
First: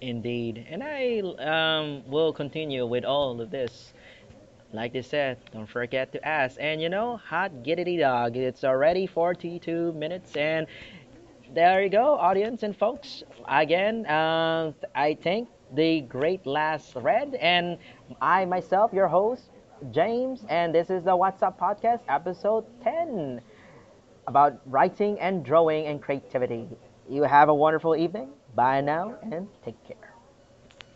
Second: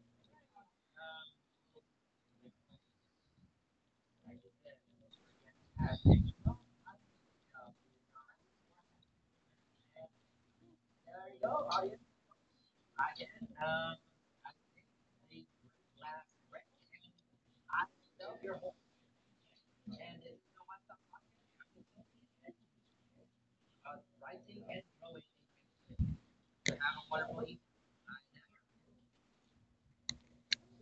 [SPEAKER 1] Indeed. And I will continue with all of this. Like they said, don't forget to ask. And you know, hot giggity dog. It's already 42 minutes, and there you go, audience and folks. Again, I think the great last thread, and I myself, your host, James, and this is the What's Up Podcast, episode 10, about writing and drawing and creativity. You have a wonderful evening. Bye now, and take care.